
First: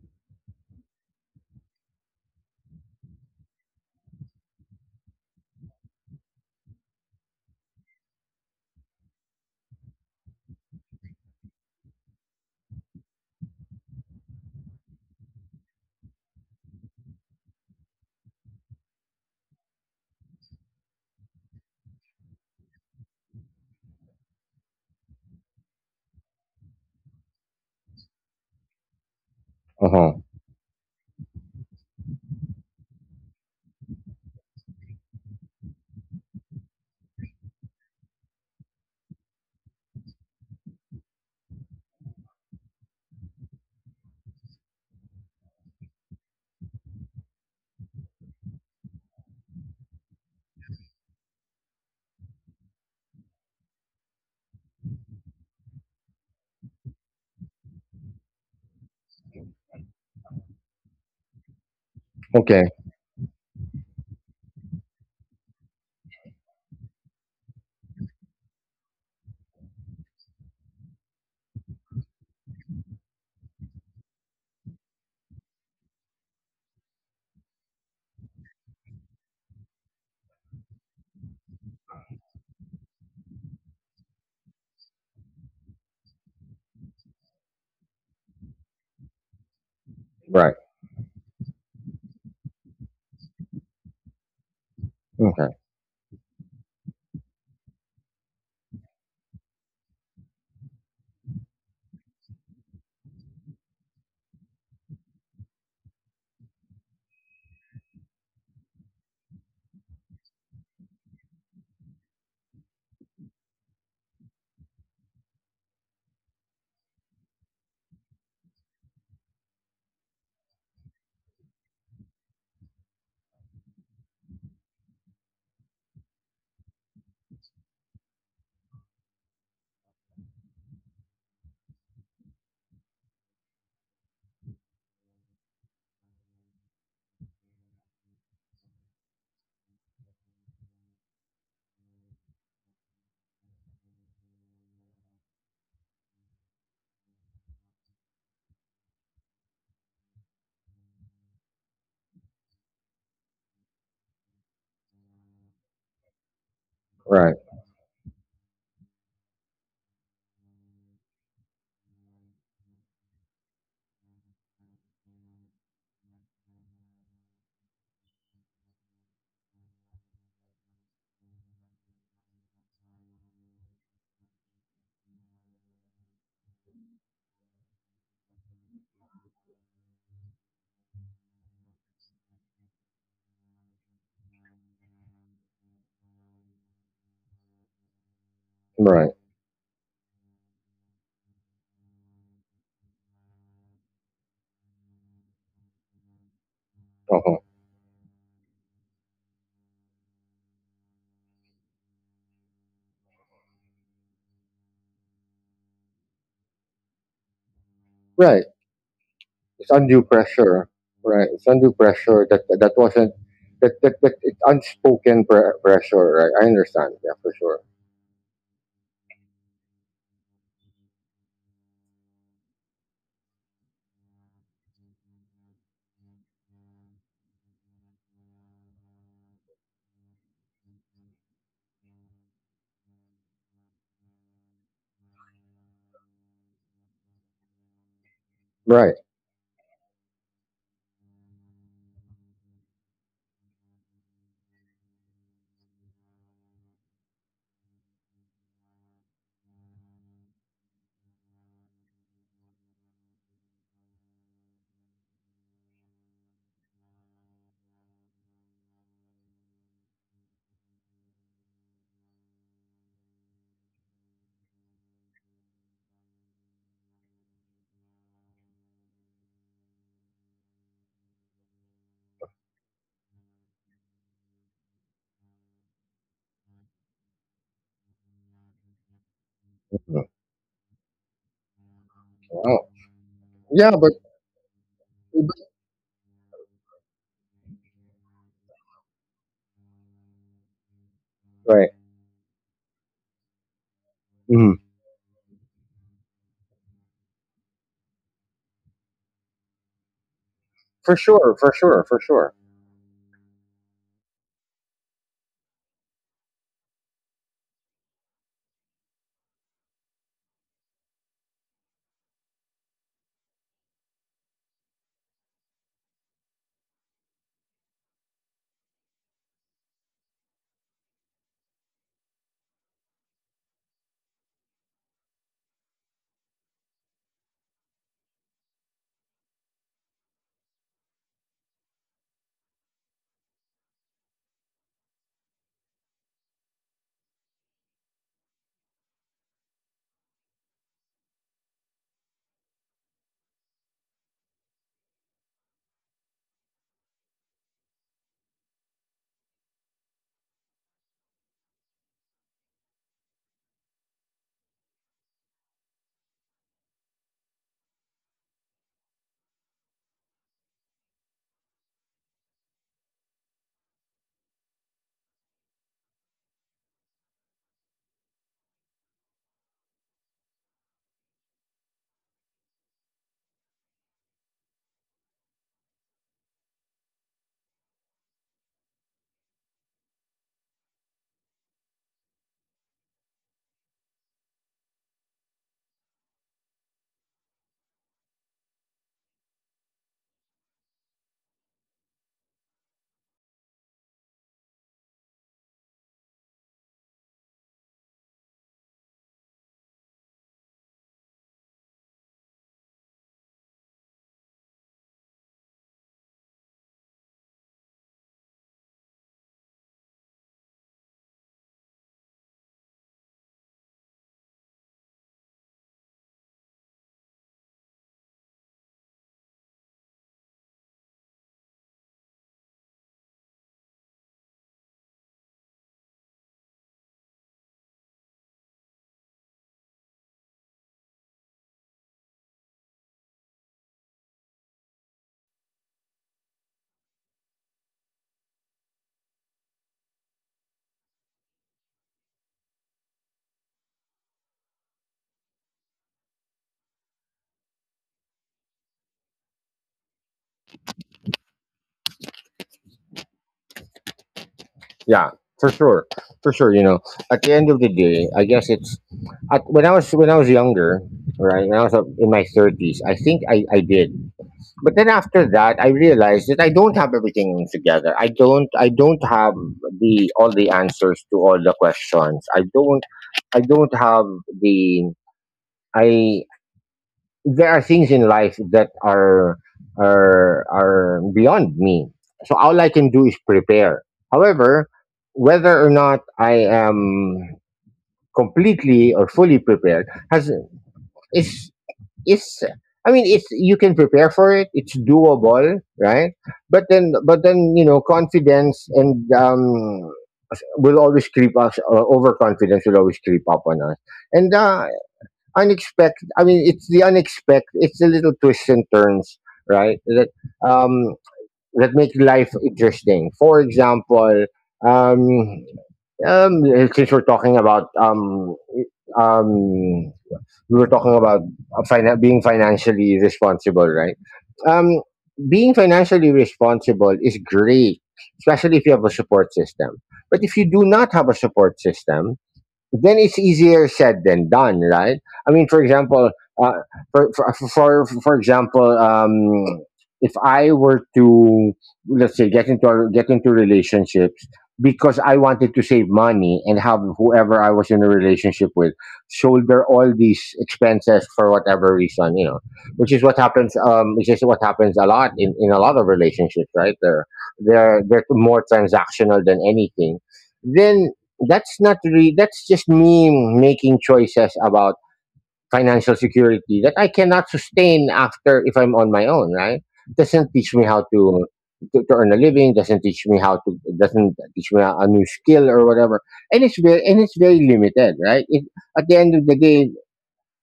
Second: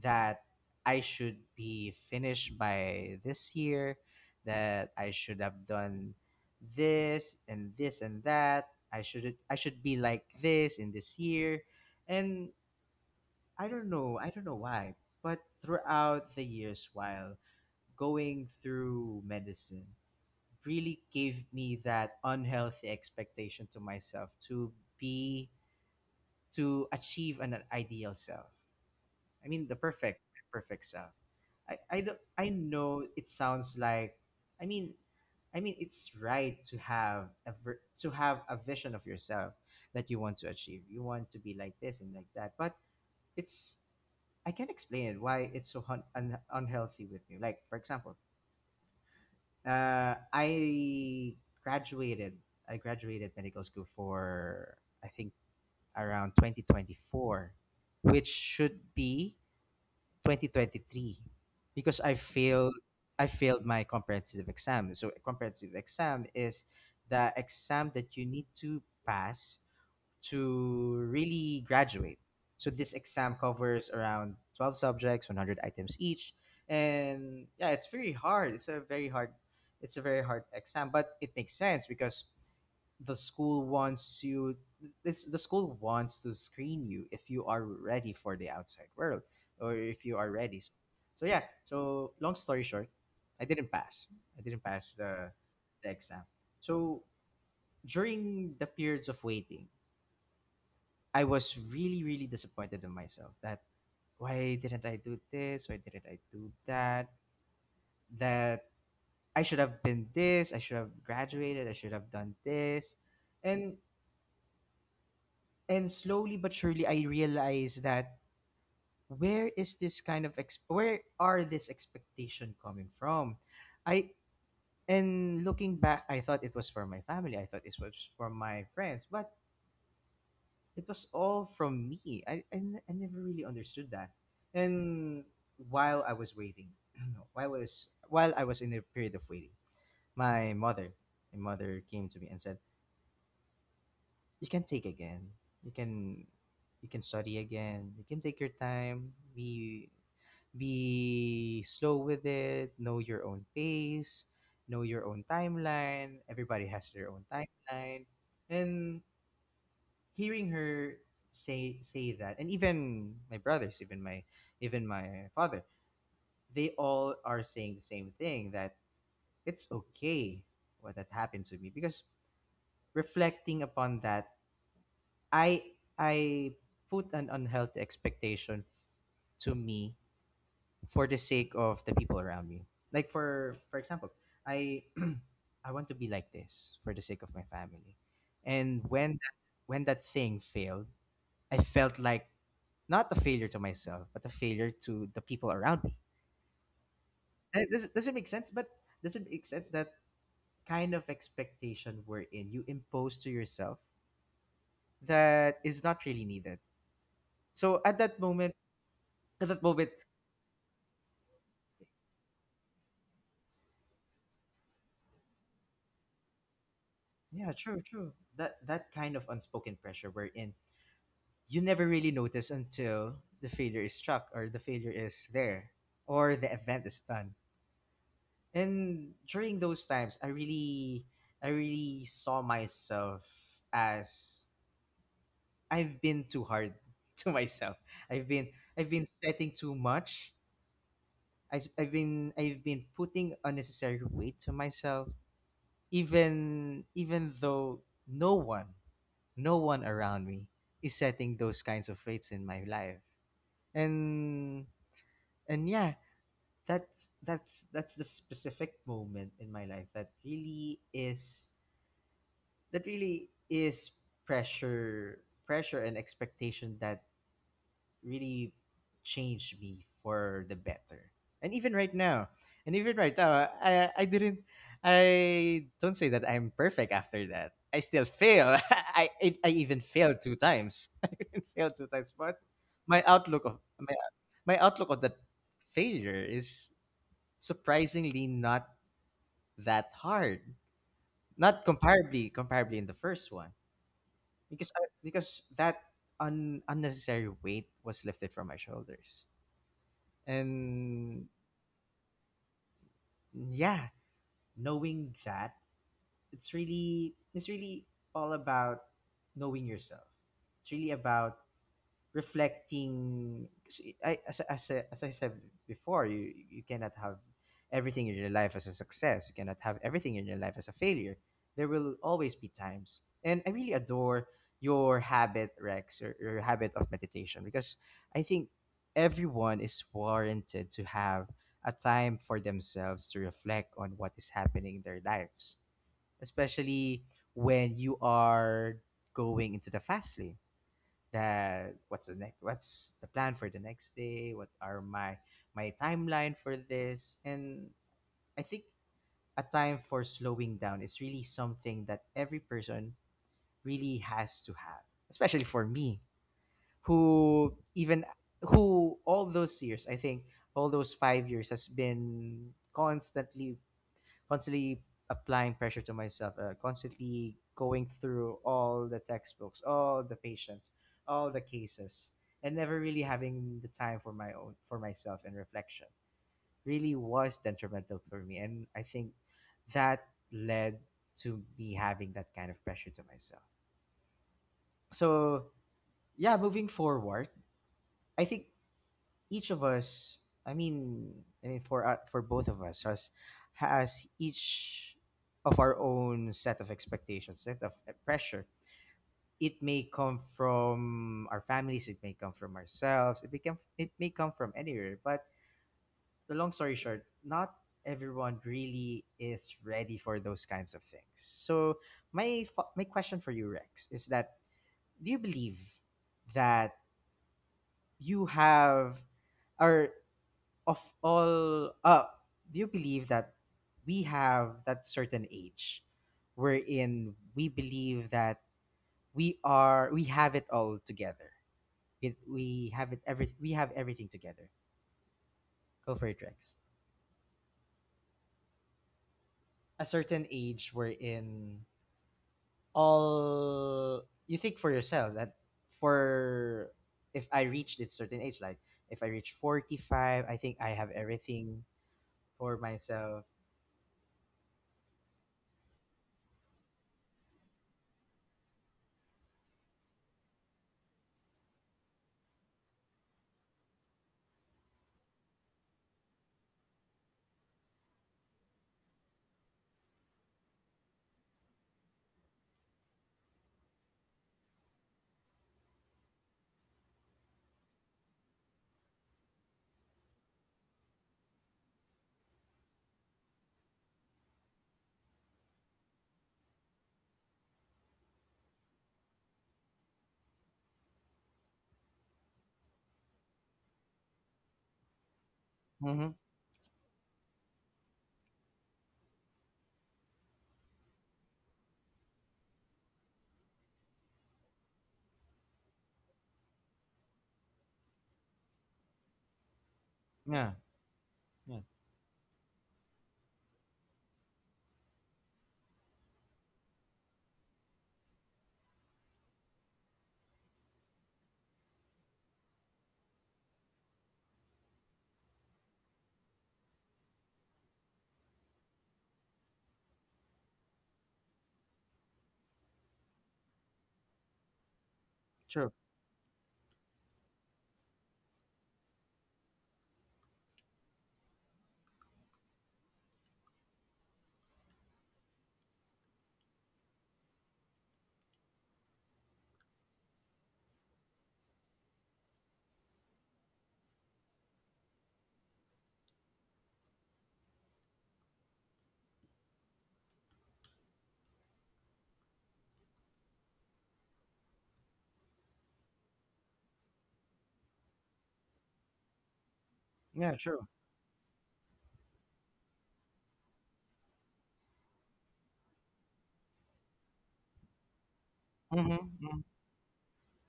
that I should be finished by this year, that I should have done this and this and that. I should be like this in this year. And I don't know. I don't know why. But throughout the years, while going through medicine, really gave me that unhealthy expectation to myself to be, to achieve an ideal self. I mean, the Uh-huh. perfect, perfect self. I, don't- I know it sounds like, I mean, I mean, it's right to have to have a vision of yourself that you want to achieve. You want to be like this and like that, but it's I can not explain why it's so unhealthy with me. Like for example, I graduated. I graduated medical school for I think around 2024, which should be 2023, because I Okay. failed. I failed my comprehensive exam. So a comprehensive exam is the exam that you need to pass to really graduate. So this exam covers around 12 subjects, 100 items each. And yeah, it's very hard. It's a very hard exam, but it makes sense because the school wants you the school wants to screen you if you are ready for the outside world or if you are Right. ready. So yeah, so long story short, I didn't pass. I didn't pass the Okay. the exam. So during the periods of waiting, I was really, really disappointed in myself that why didn't I do this? Why didn't I do that? That I should have been this, I should have graduated, I should have done this. And and slowly but surely I realized that where is this kind of ex- where are this expectation coming from? I and looking back, I thought it was for my family, I thought it was for my friends, but it was all from me. I never really understood that. And while I was waiting, while I was in a period of waiting, my mother, my mother came to me and said, "You can take again. You can, you can study again. You can take your time. Be slow with it. Know your own pace. Know your own timeline. Everybody has their own Right. timeline." And hearing her say that, and even my brothers, even my father, they all are saying the same thing, that it's okay what that happened to me, because reflecting upon that, i I put an unhealthy expectation to me for the sake of the people around me, like for example, I I want to be like this for the sake of my family. and Right. when that, when that thing failed, I felt like not a failure to myself, but a failure to the people around me. Uh-huh. Does it make sense? But does it make sense that kind of expectation wherein you impose to yourself that is not really needed? So at that Right. moment, at that It's moment, undue pressure. Right. It's undue pressure that that wasn't that it's unspoken pressure. Right. I understand. Yeah, for yeah, sure. True. That kind of unspoken pressure wherein you never really notice until the failure is struck, or the failure is there, or the event is done. And during those times, I really saw myself as I've been too hard to myself. I've been I've Right. been setting too much. I've been putting unnecessary weight to myself, even though no one no one around me is setting those kinds of weights in my life. And and yeah, that's the specific moment in my life that really is pressure pressure and expectation that really changed me for the better. And even right now, and even right now, I I didn't I don't say that I'm perfect after that. I still fail. I even Mhm. failed two times. I even failed two times, but Wow. my outlook of Yeah, but my outlook of that failure is surprisingly not that hard. Not right. Comparably in the first one, Mhm. because because that unnecessary weight was lifted from my shoulders. For And sure. For sure. For sure. yeah, knowing that it's really all about knowing yourself. It's really about reflecting. As I said before, you cannot have everything in your life as a success, you cannot have everything in your life as a failure. There will always be times, and I really adore your habit, Rex, or your habit of meditation, because I think everyone is warranted to have a time for themselves to reflect on what is happening in their lives, especially when you are going into the fast lane, that what's the next, what's the plan for the next day, what are my timeline for this. And I think a time for slowing down is really something that every person really has to have, especially for me, who even who all those years, I think, all those 5 years has been constantly applying pressure to myself, constantly going through all the textbooks, all the patients, all the cases, and never really having the time for my own, for myself, and reflection really was detrimental for me. And I think that led to me having that kind of pressure to myself. So yeah, moving forward, I think each of us, i mean I mean for both of us, has each of our own set of expectations, set of pressure. It may come from our families, it may come from ourselves, it may come from anywhere. But the long story short, not everyone really is ready for those kinds of things. So my question for you, Rex, is that do you believe that you have, or of all do you believe that we have that certain age wherein we believe that we have it all together? It we have it every we have everything together. Go for it, Rex. A certain age wherein all you think for yourself, that for if I reach this certain age, like if I reach 45, I think I have everything for myself. Yeah. For sure. For sure. You know, at the end of the day, I guess it's at, when I was younger, right? When I was up in my thirties, I think I did. But then after that, I realized that I don't have everything together. I don't. I don't have the all the answers to all the questions. I don't. I don't have the. I there are things in life that are beyond me. So all I can do is prepare. However, whether or not I am completely or fully prepared has is it's I mean it's you can prepare for it. It's doable, Mm-hmm. right? But then you know confidence and will always creep us overconfidence will always creep up on us. And unexpected, I mean it's the unexpected, it's the little twists and turns, right? That Yeah, um yeah that make life interesting. For example, um um since we're talking about, um we were talking about being financially responsible, right? Um, Being financially responsible is great, especially if you have a support system. But if you do not have a support system, then it's easier said than done, right? I mean, for true, example, uh, for example, if I were to, let's say, get into relationships because I wanted to save money and have whoever I was in a relationship with shoulder all these expenses for whatever reason, you know, which is what happens. Which is what happens a lot in a lot of relationships, right? They're they're more transactional than anything. Then that's not really, that's just me making choices about financial security that I cannot sustain after if I'm on my own, right? Doesn't yeah teach me true. how to to earn a living, doesn't teach me how to, doesn't teach me a new skill or whatever. And it's very, and it's very limited, right? At the Mhm, end of the day,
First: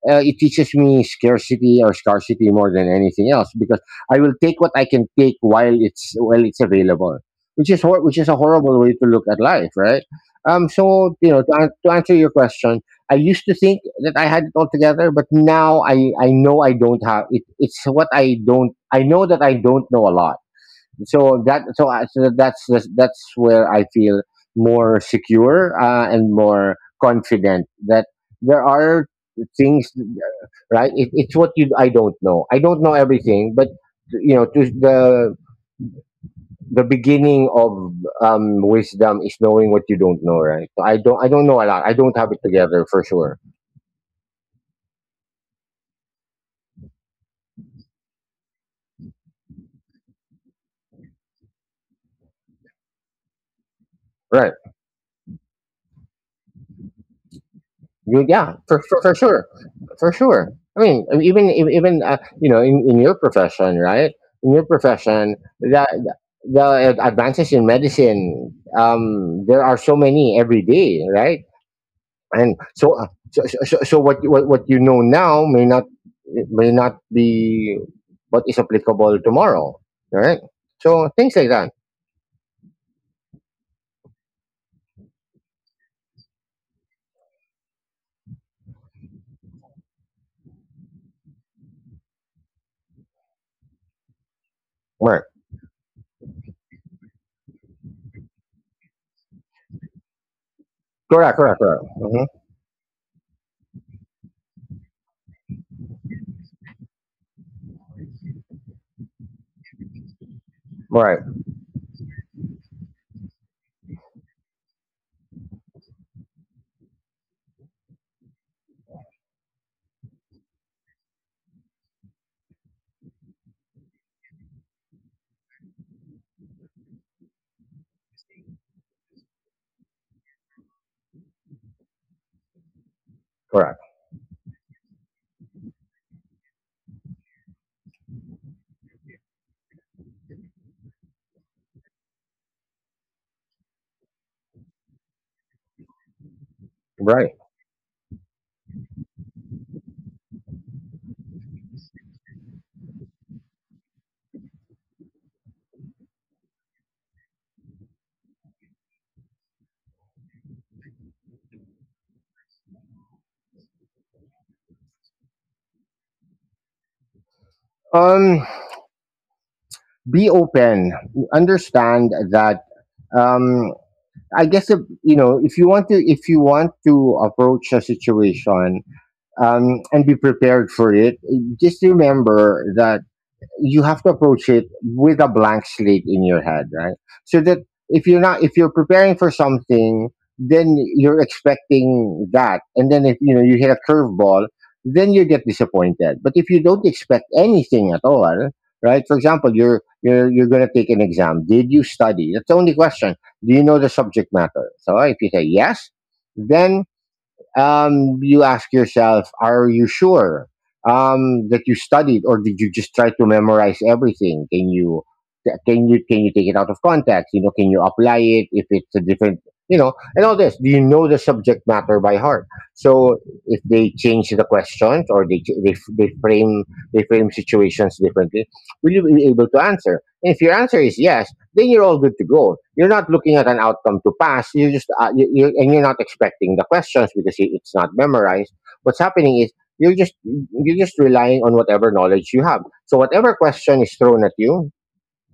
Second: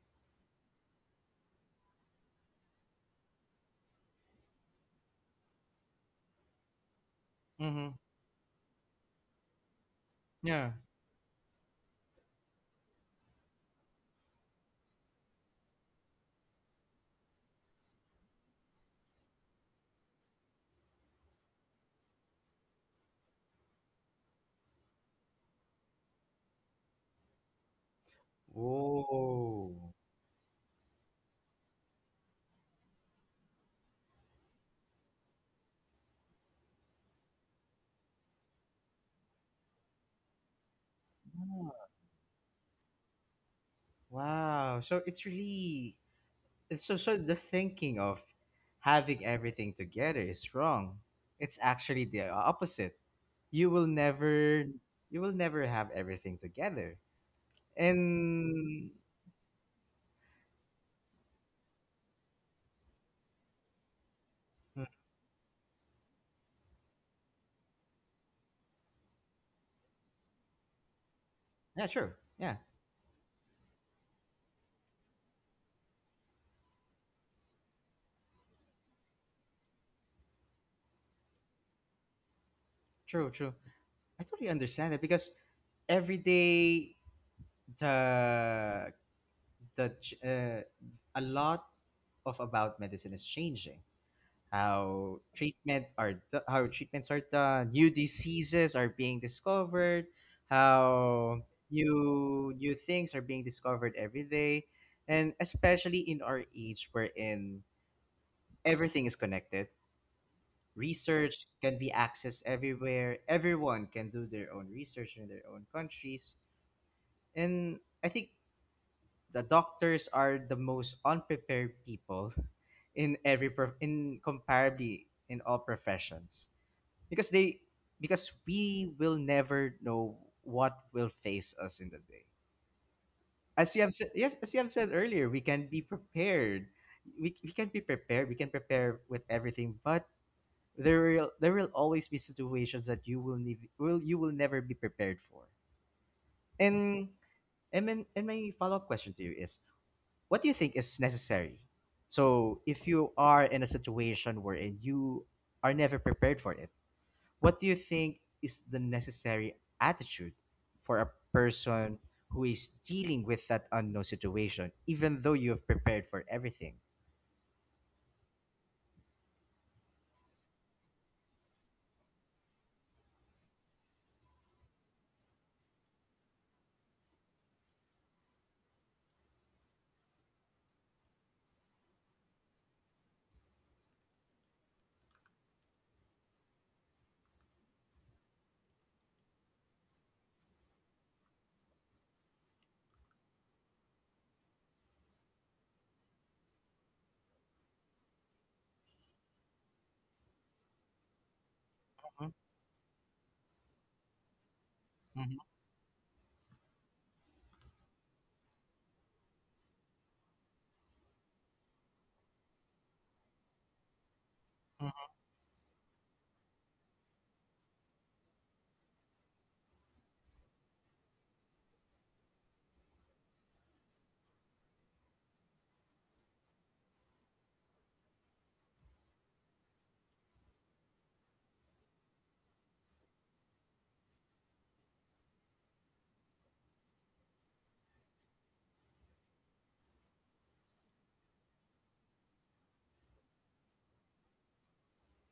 it teaches me scarcity, or scarcity more than anything else, because I will take what I can take while it's available, which is mhm. A horrible way to look at life, right? Um, Yeah. so you know, to, an- to answer your question, I used to think that I had it all together, but now I know I don't have it. It's what I don't. I know that I don't know a lot, so that so, so that's where I feel more secure and more confident that there are things. Oh. Right? it, it's what you I don't know, I don't know everything, but you know, to the beginning of wisdom is knowing what you don't know, right? So I don't, I don't know a Ah. lot. I don't have it together, for sure. Wow. So it's really, it's, so so the thinking of having everything together is wrong. It's actually the opposite. You will Right. never you will never have everything together. You, yeah, for, And for sure, for sure. I mean, even even you know, in your profession, right? In your mm, profession, the advances in medicine, there are so many every day, right? yeah, true. Yeah. And so, so what, what you know now may not, may not be what is applicable tomorrow, right? So things like that. True, true. I totally understand it, because every day the the ch- uh, a lot of about medicine is changing. How Right. How treatments are done, new diseases are being discovered, how Correct. Correct. Correct. Hmm. New things are being discovered every day. And especially in our age wherein everything is connected. Right. Research can be accessed everywhere. Everyone can do their own research in their own countries. And I think the doctors are the most unprepared people in in comparably in all professions, because they because we will never know what will face us in the day. As you Correct. have said, as you have said earlier, we can be prepared. We can be prepared, we can prepare with everything, but there will always be situations that you will need will you will never be prepared for. and Right. and then, and my follow-up question to you is, what do you think is necessary, so if you are in a situation wherein you are never prepared for it, what do you think is the necessary attitude for a person who is dealing with that unknown situation, even though you have prepared for everything? Um. Be open, understand that, um I guess if you know, if you want to, if you want to approach a situation and be prepared for it, just remember that you have to approach it with a blank slate in your head, right? So that if you're not, if you're preparing for something, then you're expecting that. And then if you know, you hit a curveball, then you get disappointed. But if you don't expect anything at all, right? For example, you're you're going to take an exam, did you study? Hmm. That's the only question. Do you know the subject matter? So if you say Hmm. yes, then you ask yourself, are you sure that you studied, or did you just try to memorize everything? Can you, Hmm. Can you take it out of context? You know, can you apply it if it's a different, you know, and all this? Do you know the subject matter by heart? So if they change the questions or they frame situations differently, will you be able to answer? And if your answer is yes, then you're all good to go. You're not looking at an outcome to pass. You just and you're not expecting the questions because it's not memorized. What's happening is you're just relying on whatever knowledge you have. So whatever question is thrown at you,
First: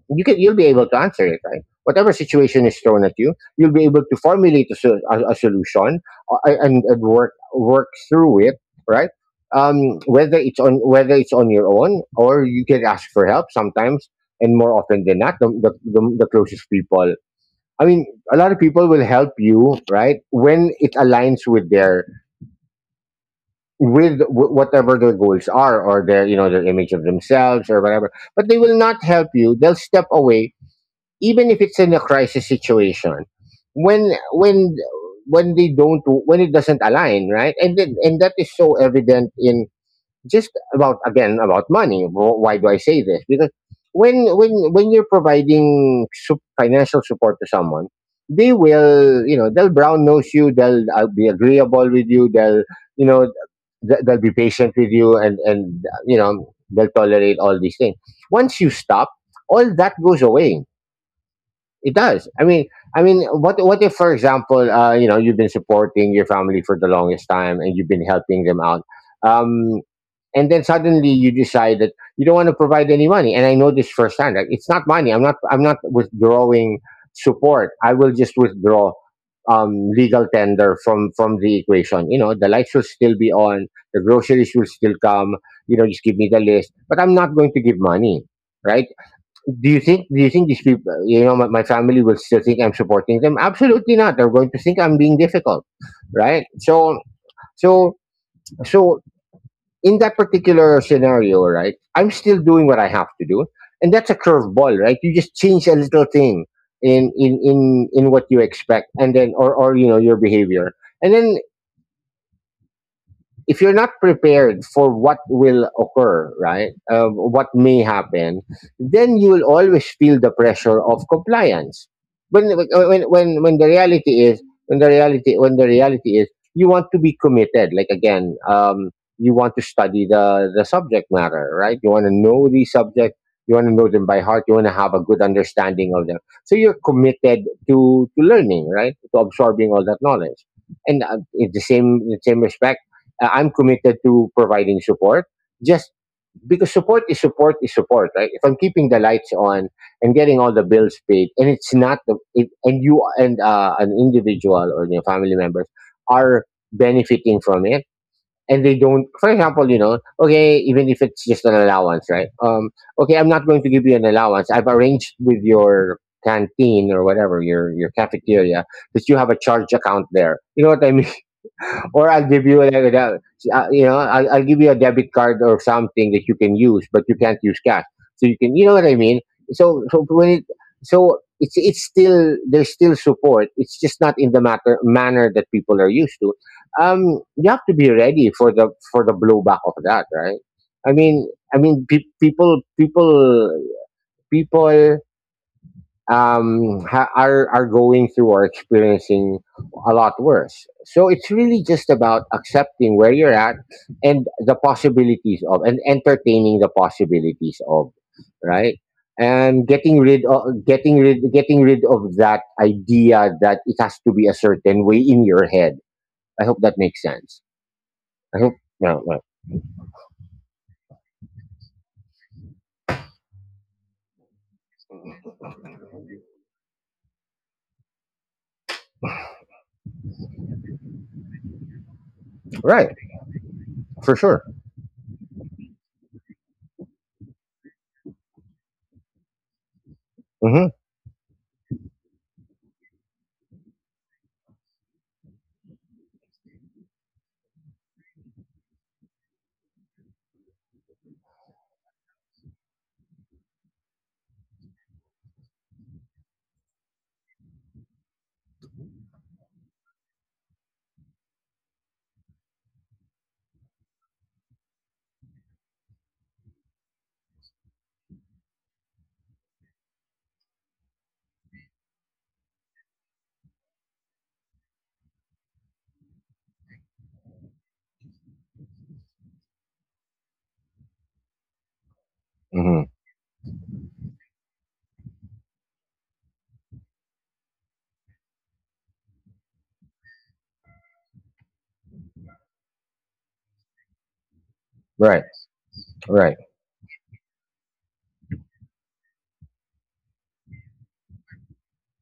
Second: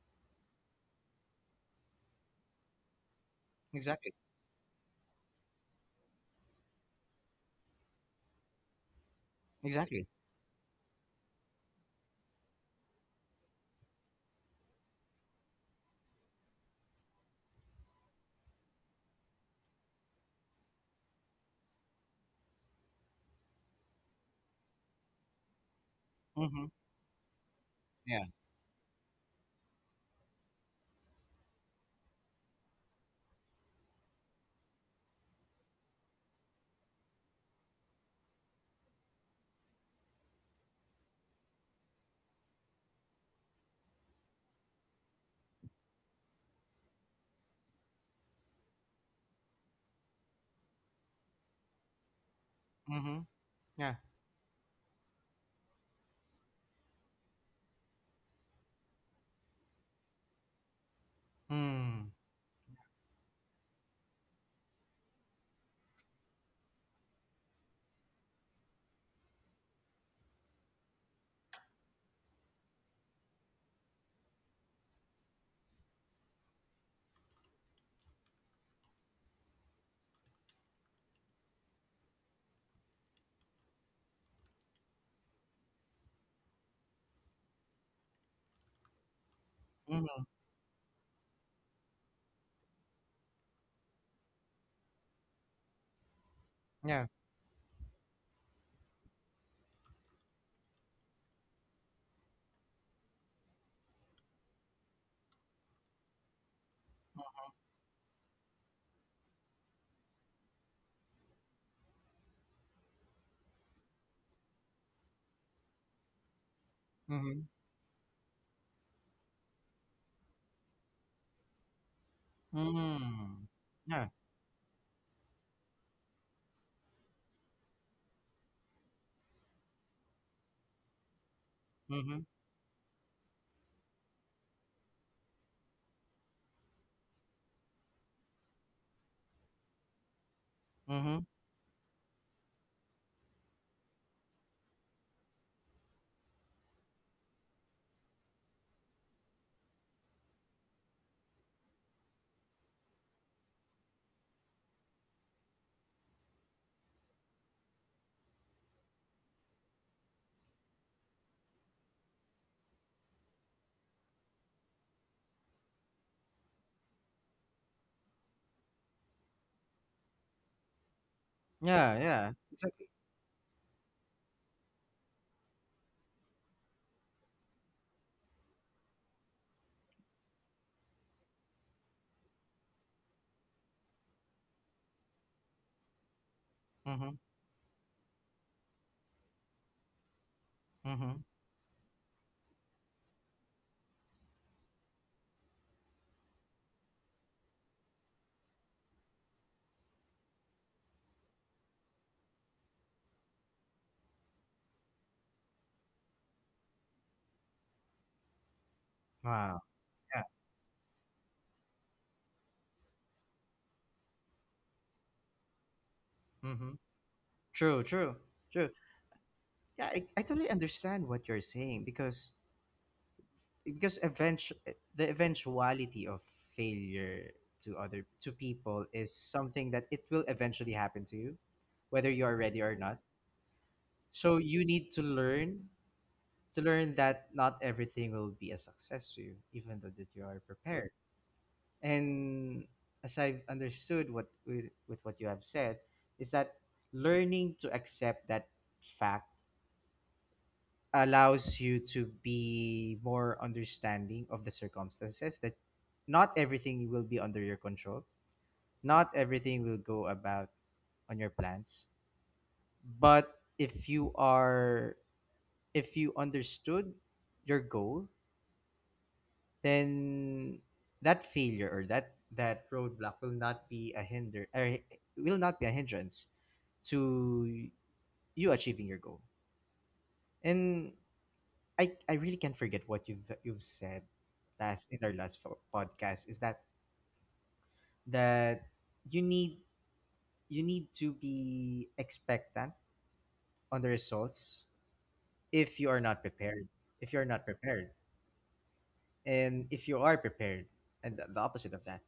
you can you'll be able to answer it. Right, whatever situation is thrown at you, you'll be able Exactly. to formulate a solution and work through it, right? Exactly. whether it's on, whether it's on your own, or you can ask for help sometimes. And more often than not, the, the closest people, I mean, a lot of people will help you, right, when it aligns with their, with whatever their goals are or their, you know, Mm-hmm. their image of themselves or whatever. Yeah. But they will not help you, they'll step away, even if it's in a crisis situation, when when they don't, when it doesn't align, right? And then, and that is so evident in just about, again, about money. Why do I say this? Because when when you're providing financial support to someone, they will, you know, they'll brown nose you, they'll be agreeable with you, they'll, you Mm-hmm. know, Yeah. They'll be patient with you, and you know, they'll tolerate all these things. Once you stop, all that goes away. It Mm. does. I mean, what if, for example, you know, you've been supporting your family for the longest time and you've been helping them out, um, and then suddenly you decide that you don't want to provide any money. And I know this firsthand. Like, it's not money. I'm not, I'm not withdrawing support. I will just withdraw legal tender from the equation. You know, the lights will still be on. The groceries will still come. You know, just give me the list. But I'm not going to give money, right? Do you think, do Mm-hmm. you think these people, you know, my family will still think I'm supporting them? Absolutely not. They're going to think I'm being difficult. Right? So Yeah. so so in that particular scenario, right, I'm still doing what I have to do. And that's a curveball, right? You just change a little thing in what you expect, and then, or, you know, your behavior. And then if you're not prepared for what will occur, right, Mm-hmm. what may happen, then you will always feel the pressure of compliance. When, when, Mm. when, when the Yeah. reality is, when the reality is, you want to be committed. Like again, you want to study the subject matter, right? You want to Mm-hmm. know the subject. You want to know them by heart. You want to have a good understanding of them. So you're committed to learning, right? To absorbing all that knowledge and Mm-hmm. In the same respect, I'm committed to providing support, just because support, right? If I'm keeping the lights on and getting all the bills paid, and it's not the it, and you and an individual or your family members are benefiting from it, and they don't. For example, you know, okay, even if it's just an allowance, right? Okay, I'm not going to give you an allowance. I've arranged with your canteen or whatever your cafeteria that you have a charge account there. You know what I mean? Yeah. Or I'll Yeah. give you Exactly. You know, I'll give you a debit card or something that you can use, but you can't use cash. So you can, you know what I mean. So so when it so it's still, there's still support. It's just not in the matter manner that people are used to. Mm-hmm. You have to be ready for the blowback of that, right? I Mm-hmm. mean I mean pe- people people people ha- are going through or experiencing a lot worse. So it's really just about accepting where you're at and entertaining the possibilities of, right? Wow. And Yeah. Getting rid of that idea that it has to be a certain way in your head. I hope Mm-hmm. that makes sense. True. True. I hope True. Yeah, yeah. Yeah. I totally understand what you're saying, because because eventu- the eventuality of failure to other to people is something that it will eventually happen to you, whether you're ready or Right, not. for So sure. you need to learn that not everything will be a success to you, even though that you are Mm-hmm. prepared. And, as I've understood what, with what you have said, is that learning to accept that fact allows you to be more understanding of the circumstances, that not everything will be under your control, not everything will go about on your plans. But if you are, if you understood your goal, then that failure or that roadblock will not be a hinder, or will not be a hindrance to you achieving your goal. And I really can't forget Mm-hmm. what you've said last in our podcast, is that that you need, you need to be expectant on the results Right, if you are not right, prepared, if you are not prepared and if you are prepared, and the opposite of that.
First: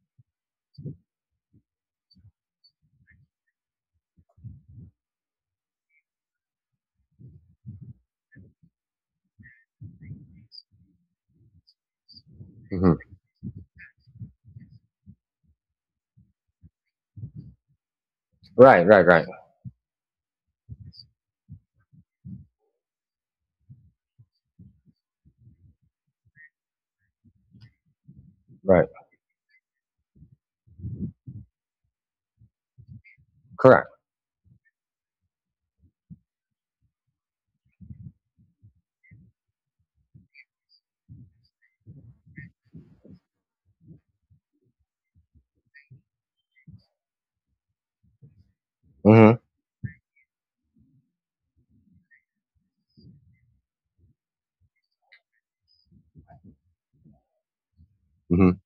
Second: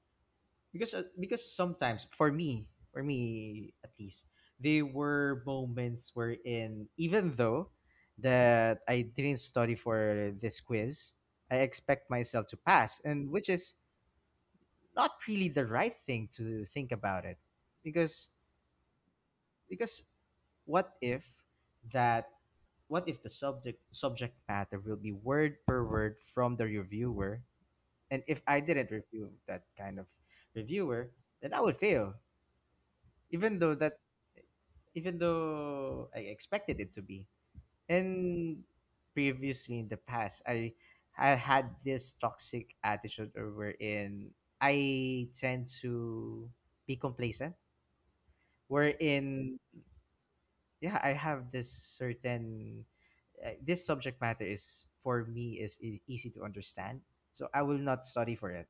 Because because sometimes, for me, at least, there were moments wherein even though that I didn't study for this quiz, I expect myself to pass, mm-hmm. and which is not really the right thing to think about it. because Right, right, right, because what if that, what if the subject matter will be word per word from the reviewer, and if I right. didn't review that kind of reviewer, then I would fail, even though Correct. that, even though I expected it to be. And previously, in the past, I had this toxic attitude, or wherein I tend to be complacent. Mm-hmm. Wherein, yeah, I have this certain this subject matter is for me, is easy to understand, so I will not study for Mm-hmm. it.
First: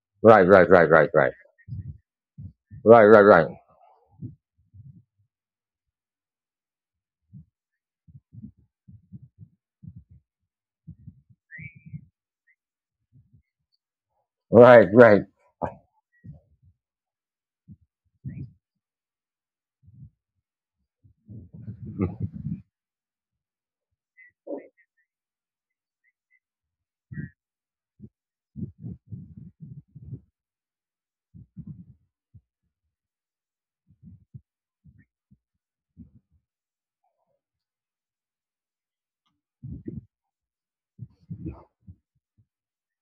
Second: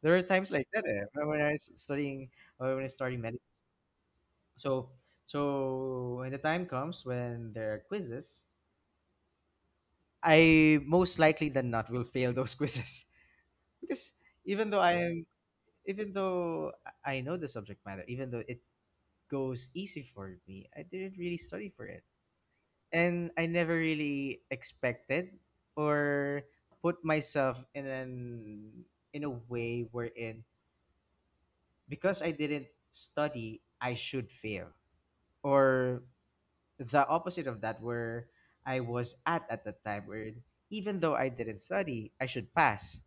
There are Right, times like right, that, right, eh, right, when right, I was studying, or when I was right, studying medicine. right, So so when the time comes, when there are quizzes, I most likely than not will fail those quizzes, because even though I right, right, am, right, even though I know the subject matter, even though it goes easy for me, I didn't really study for it. And I never really expected, or put myself in an, in a way wherein, because I didn't study, I should fail, or the opposite of that, where I was at the time, where even though I didn't study, I should pass.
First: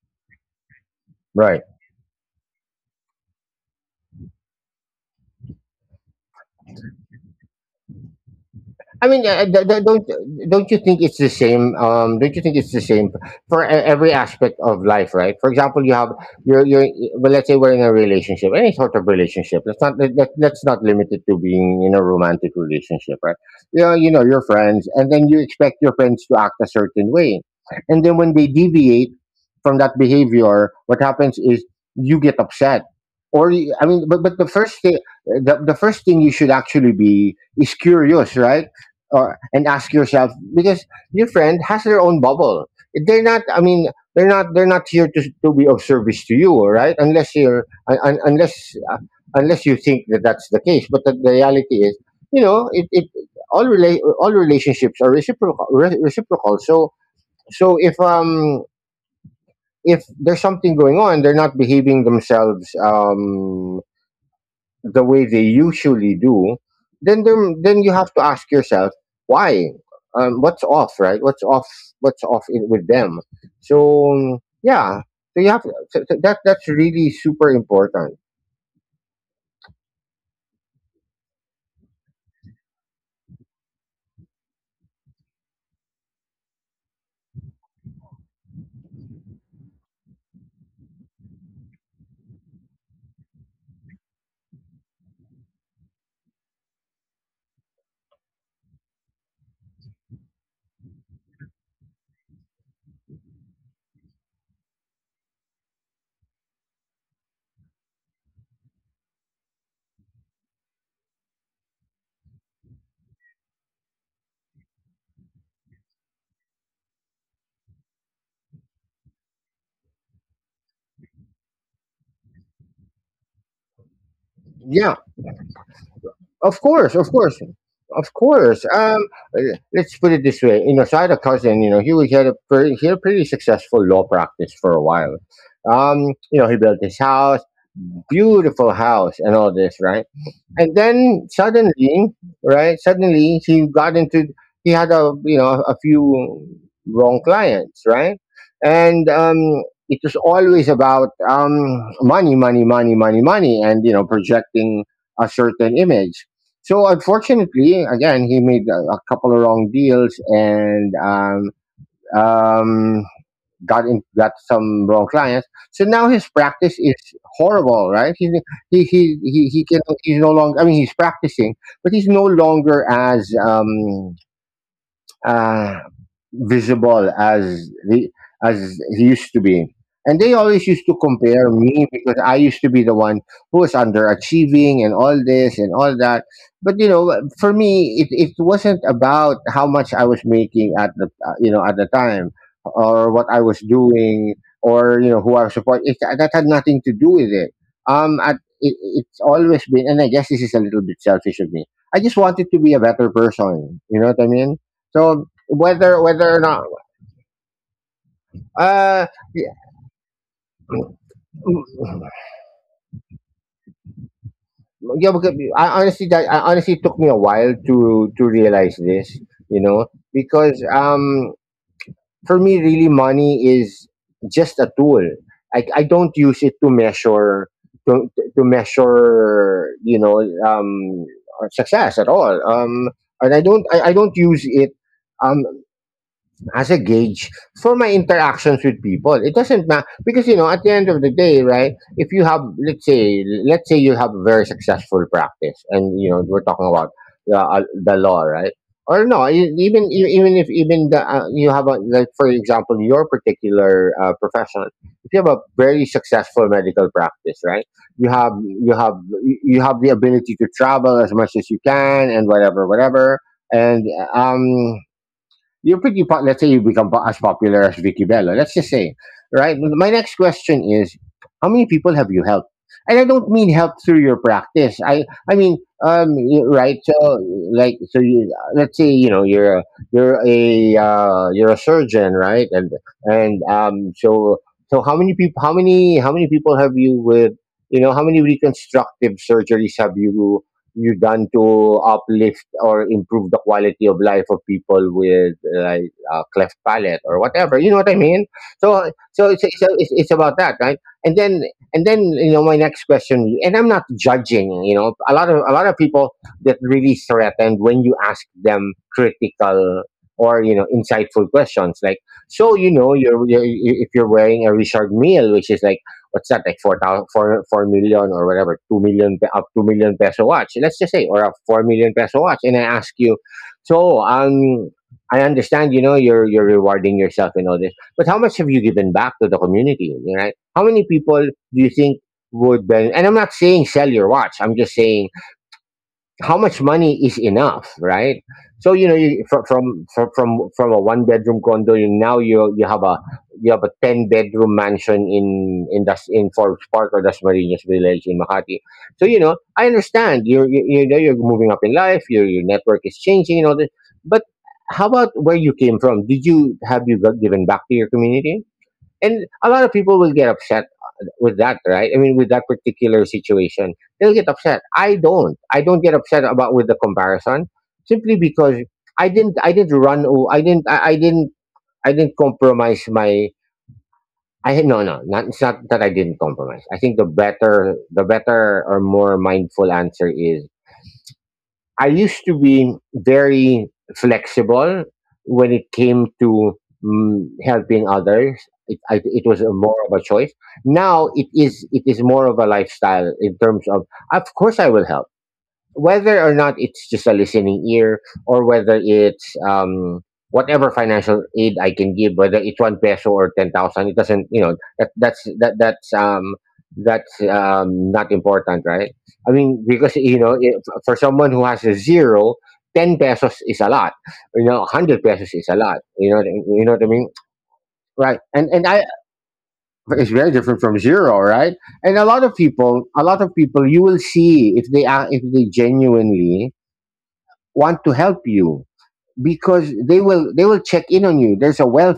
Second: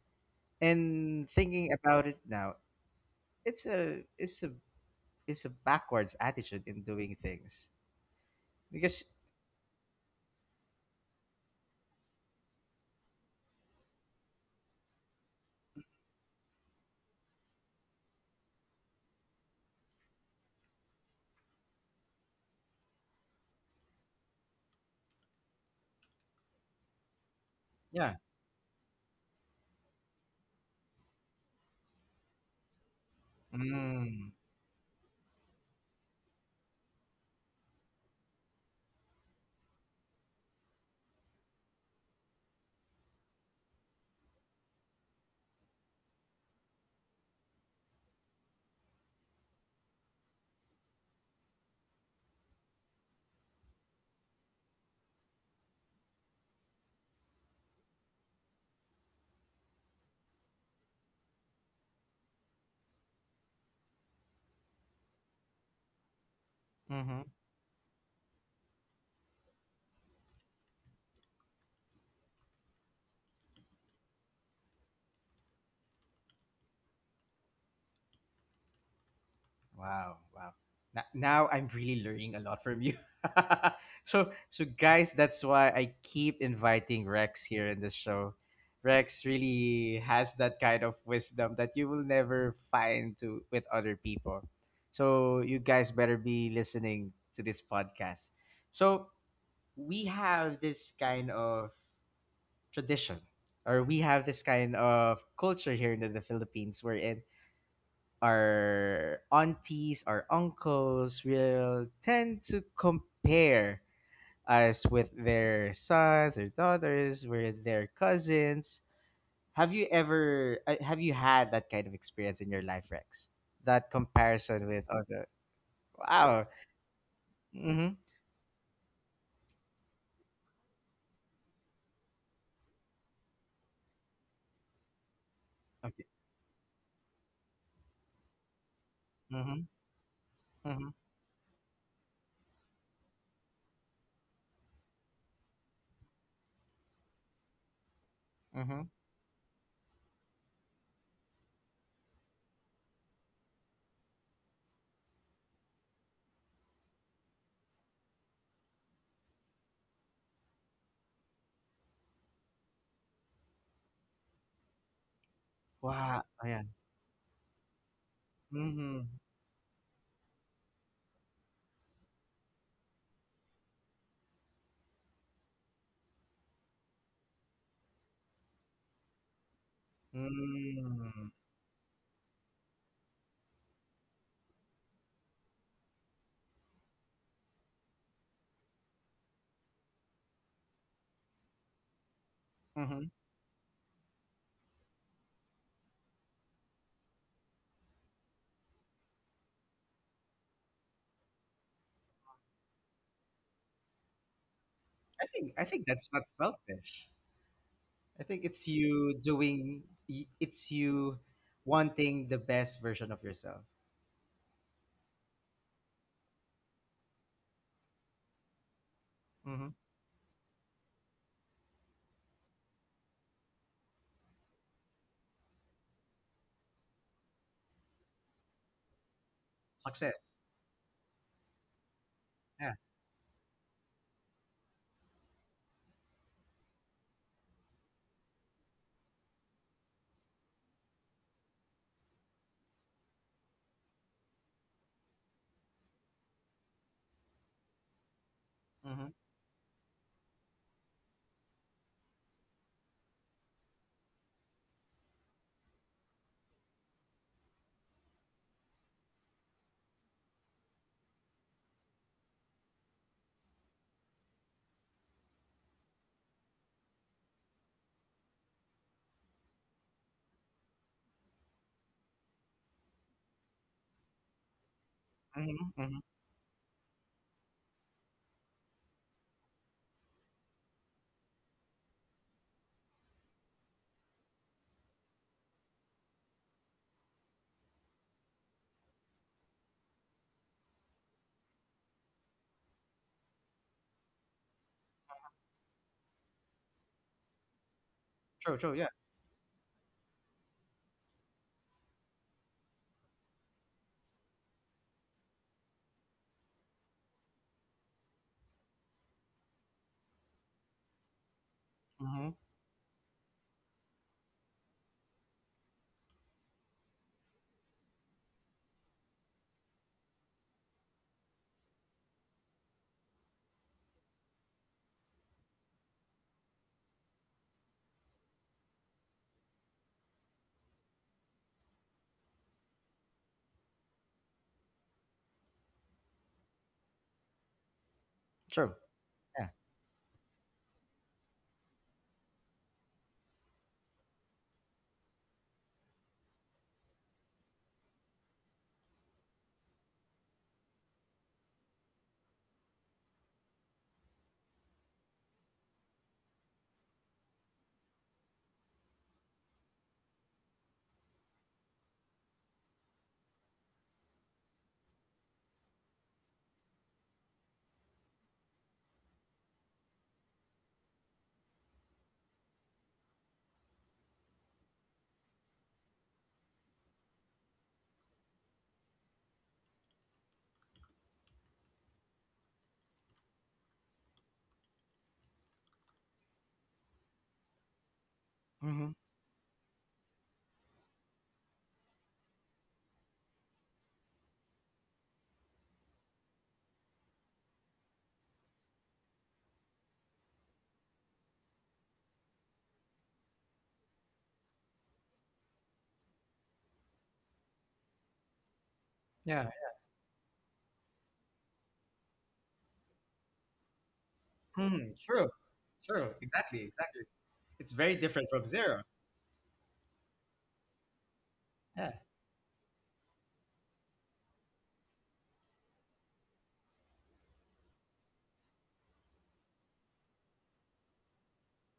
And right. thinking about it now, it's a, it's a backwards attitude in doing things, because I mean, don't you think it's the same? Don't you think it's the same for every aspect of life, right? For example, you have you're well, let's say we're in a relationship, any sort of relationship. Let's not limit it to being in a romantic relationship, right? Yeah, you know your friends, and then you expect your friends to act a certain way, and then yeah. when they deviate from that behavior, what happens is you get upset, I mean, but Mm, the first thing, the first thing you should actually be is curious, right? Or and ask yourself, because your friend has their own bubble. They're not. I mean, they're not. They're not here to be of service to you, all right? Unless you're un, un- unless uh, unless you think that that's the case. But the reality is, you know, it all relationships are reciprocal. Reciprocal. So so if um if there's something going on, they're not behaving themselves. The way they usually do, then mm-hmm. there, then you have to ask yourself why, what's off, right? What's off? What's off in, with them? So yeah, so you have so that. That's really super important. Wow, wow. Now I'm really learning a lot from you. So guys, that's why I keep inviting Rex here in this show. Rex really has that kind of wisdom that you will never find to with other people. So you guys better be listening to this podcast. So we have this kind of tradition or we have this kind of culture here in the Philippines wherein our aunties, our uncles will tend to compare us with their sons their daughters, with their cousins. Have you had that kind of experience in your life, Rex? That comparison Yeah, with other. Wow. of course, of course, Mm-hmm. of course. Uh, let's put it this way. You know, so I had a cousin. You know, he had a pretty, he had a pretty successful law practice for a while. Okay. You know, he built his house, beautiful house, and all Mm-hmm. this, right? And Mm-hmm. then suddenly, right? Suddenly he got into, he had, a you know, a few wrong clients, right? Mm-hmm. And it was always about, money, money, money, money, money, and you know, projecting a certain image. So unfortunately, again, he made a couple of wrong deals, and um, got in, got some wrong clients. So now his Wow. Oh, yeah. practice is horrible, right? Mm-hmm. He can he's no longer. I mean, he's practicing, but he's no longer as uh, visible as as he used to be. And they always used to Mm, compare me because I used to be the one who was underachieving and all this and all that. But you know, for me, it wasn't about how much I was making at the you know, at the time or mhm. what I was doing or you know, who I was supporting. That had nothing to do with it. It's always been, and I guess this is a little bit selfish of me, I just wanted to be a better person. You know what I mean? So I think that's whether not or not, selfish. I think it's uh, you yeah, doing it's you wanting the best version of yourself. yeah, because I honestly, that I honestly, took me a while to realize this, you Hmm. know, because um, for me, really, money is just a tool. I don't use it to measure, to to measure, you know, Success. um, success at all. Yeah. And I don't use it, um, as a gauge for my interactions with people. It doesn't matter, because you know, at the end of the day, right? If you have, let's say you have a very successful practice, and you know, we're talking about the law, right? Or Hmm. no, even if, even you have a, like for example, your particular, profession, if you have a very successful medical practice, right? You have you have you have the ability to travel as much as you can, and whatever, whatever, and um, you pretty let's say you become as popular as Vicky Bello. Let's just say, right? My next question is, how many people have you helped? And I don't mean help through your practice. I mean, Hmm. Hmm. Right? So like, so you, let's say, you know, you're a, you're a, you're a surgeon, right? And so so, how many people? How many people have you with? You know, how many reconstructive surgeries have you done to uplift or improve the quality of life of people with, like, cleft palate, or whatever, you know what I mean? True. True. So Yeah. It's about that, right? And then, and then, you know, my next question, and I'm not judging, you know, a lot of people get really threatened when you ask them critical or, you know, insightful questions, like, Hmm. so you know, you're, if you're wearing a Richard Meal, which is like, what's that like, four thou- four four million or whatever, 2 million pe- up 2 million peso watch, let's just say, or a 4 million peso watch, and I ask you, so um, I understand, you know, you're rewarding yourself and all this, but how much have you given back to the community, right? How many people do you think would and I'm not saying sell your watch, I'm just saying, how much money is enough, right? So you True. know, you, from, Yeah. from from from from a one bedroom condo, you you have a, you have a 10 bedroom mansion in das in Forbes Park or Das Marinas Village in Makati. So you know, I understand you're, you know, you're moving up in life, your network is changing and all this, but how about where you came from? Did you Have you got, given back to your community? And a lot of people will get upset, with that, right? I mean, with that particular situation, they'll get upset. I don't. I don't get upset about with the comparison, simply because I didn't. I didn't run. I didn't. I didn't. I didn't compromise my. I No, no. Not, it's not that I didn't compromise. I think the better or more mindful answer is, I used to be very flexible when it came to, mm, helping others. Hmm. It was a more of a choice. Now it is more of a lifestyle, in terms of course, I will help, whether or not it's just a listening ear, or whether it's um, whatever financial aid I can give, whether it's one peso or 10,000, it doesn't, you know, that's um, that's um, not important, right? I mean, Yeah. because you know, if, for someone who has a zero, 10 pesos is a lot. You know, hundred Mm, pesos is true. a lot. You know, True. You know Exactly. what I mean, Exactly. It's very right? different from And I zero. it's very different from zero, right? And a Yeah. lot of people, you will see if they genuinely want to help you because they will check in on you. There's a wealth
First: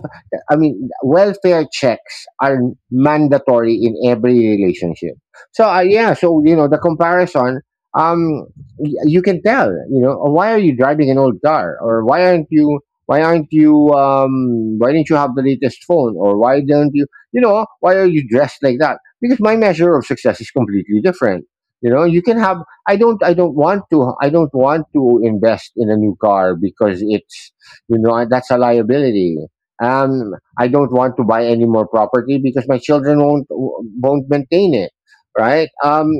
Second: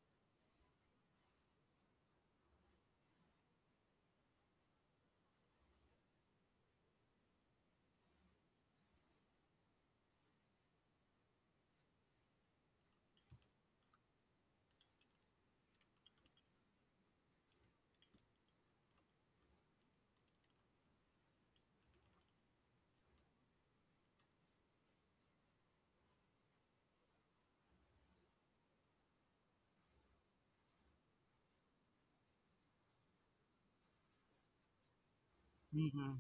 I mean welfare checks are mandatory in every relationship. So you know, the comparison, um you can tell, you know, "Oh, why are you driving an old car? Or why aren't you why didn't you have the latest phone? Or why don't you you know why are you dressed like that?" Because my measure of success is completely different. You know, you can have I don't want to invest in a new car because it's, you know, that's a liability. Um, I don't want to buy any more property because my children won't maintain it, right? Hmm.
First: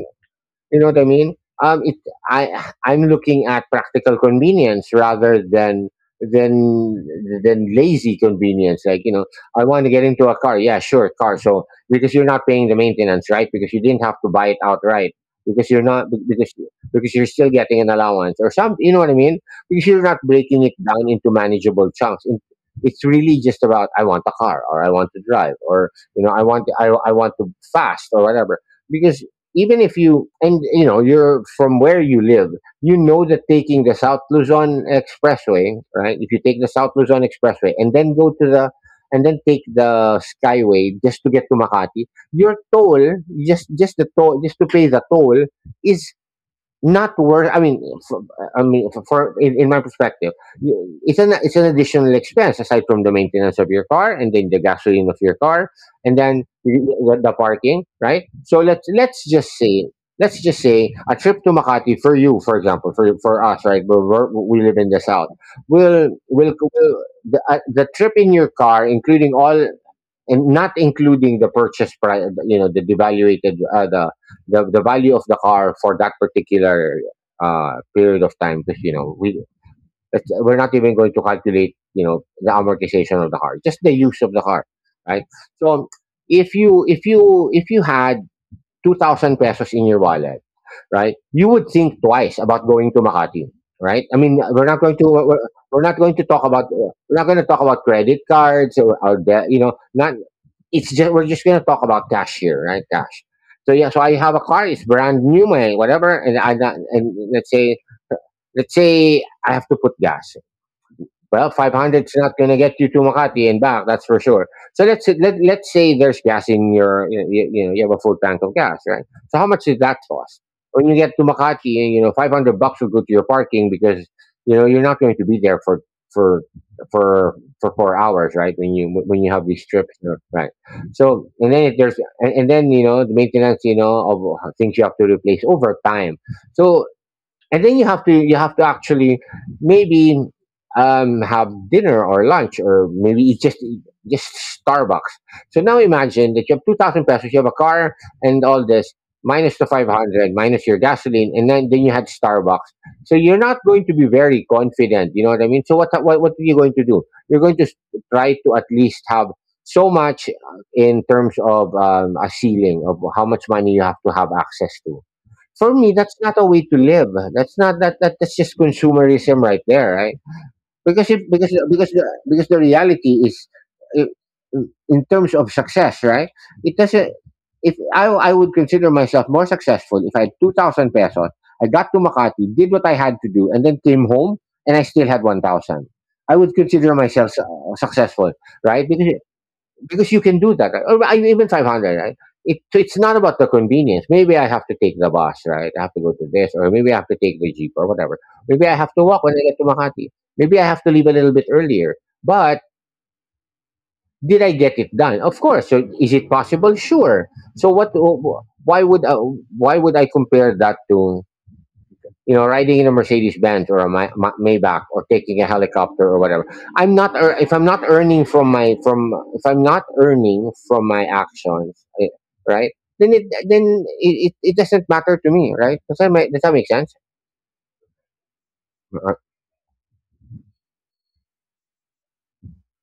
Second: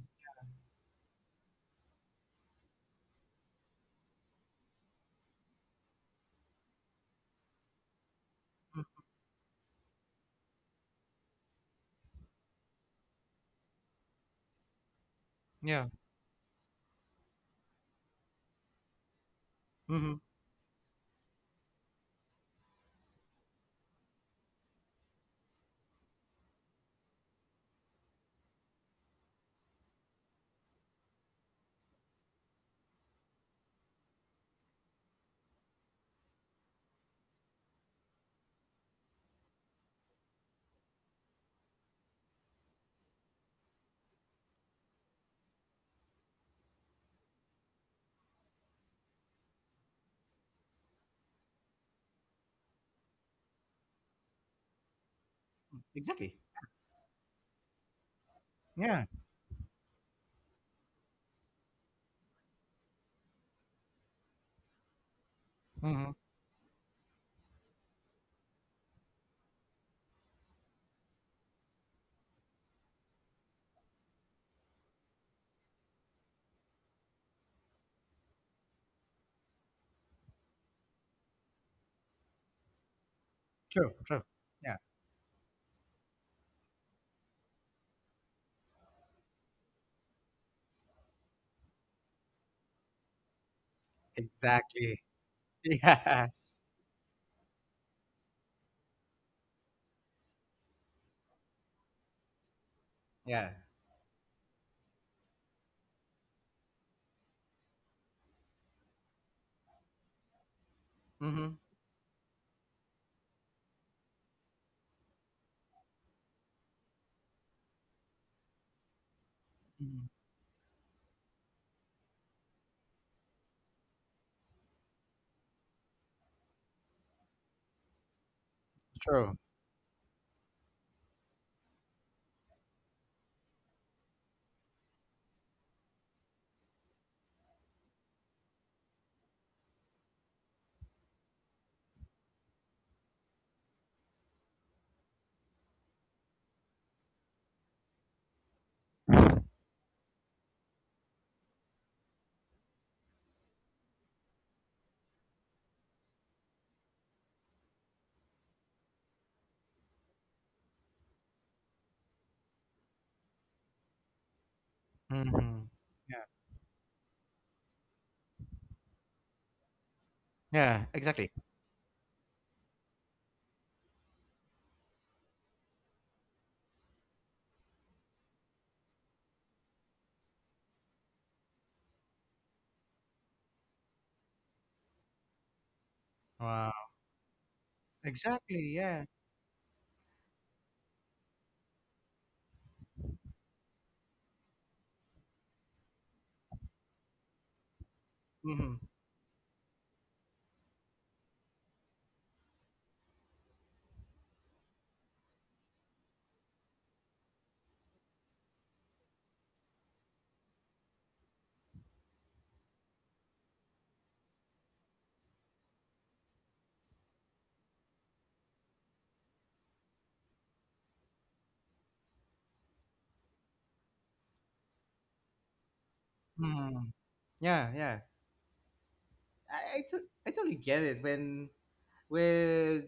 You know what I mean? It, I I'm looking at practical convenience rather than than than lazy convenience. Like, you know, I want to get into a car. Yeah, sure, car. So because you're not paying the maintenance, right? Because you didn't have to buy it outright. Because you're Yeah. not be- Because you're still getting an allowance or some. You know what I mean? Because you're Hmm. not breaking it down into manageable chunks. It's really just about I want a car, or I want to drive, or, you know, I want I want to fast or whatever. Because even if you know, you're from where you live, you know that taking the South Luzon Expressway, right? If you take the South Luzon Expressway and then go to the, and then take the Skyway just to get to Makati, your toll, just the toll, just to pay the toll, is not worth. For, I mean, for, in my perspective, it's an additional expense aside from the maintenance of your car, and then the gasoline of your car, and Exactly. then the parking, right? So Yeah. let's just say, a trip to Makati for you, for example, for us, right? We live in the south. Hmm. Will the trip in your car, including all, and not including the purchase price, you know, the devaluated, the value of the car for that particular period of time. Because, you know, we're not even going to calculate, you know, the amortization of the car, just True. the True. use of the car, Yeah. right? So if you had 2,000 pesos in your wallet, right, you would think twice about going to Makati, right? Exactly. We're not going to talk Yes. about credit cards, or, you know, not, it's just, we're just gonna talk about cash here, right? Cash. Yeah. So yeah, so I have a car, it's brand new, my whatever, and I, and let's say, I have to put gas. Well, Hmm. 500's not gonna get you to Makati and back, that's for sure. Let's say there's gas in your you have a full tank of gas, right? So how much did that Mhm. cost? When you get to Makati, you know, 500 bucks will go to your parking, because, you know, you're not going to be there for for 4 hours, right? When you True. have these trips, you know, right? So, and then if there's, and then, you know, the maintenance, you know, of things you have to replace over time. So, and then you have to actually, maybe, have dinner or lunch, or maybe eat just Starbucks. So now imagine that you have 2,000 pesos, you have a car and all this, minus the 500, minus your gasoline, and then you had Starbucks. So you're not going to be very confident. You know what I mean? So what are you going to do? You're going to s- try to at least have so much, in terms of, a ceiling of how much money you have to have access to. Mhm. For me, that's Yeah. not a way to live. That's not, that's just consumerism right there, right? Yeah, Because if exactly. because the, reality is, i- in terms of success, right? It doesn't, if I would consider myself more successful if I had 2,000 pesos, I got to Makati, did what I had to do, and then came home, and I still had 1,000. I would Wow. consider myself successful, Exactly, right? yeah. Because you can do that, right? Or I- even 500, right? So it's not about the convenience. Maybe I have to take the bus, right? I have to go to this, or maybe I have to take the jeep or whatever. Maybe Mhm. I have to walk when I get to Makati. Maybe I have to leave a little bit earlier. But did I get it done? Of course. So is it possible? Sure. So what? Why would uh, why would I compare that to, you know, riding in a Mercedes Benz, or a Maybach, or taking a helicopter or whatever. I'm not ear- if I'm not earning from my from if I'm not earning from my actions, eh, right? Then it doesn't matter to me, right? Does that make, Mhm. sense? Yeah, yeah. Uh, I totally get it when with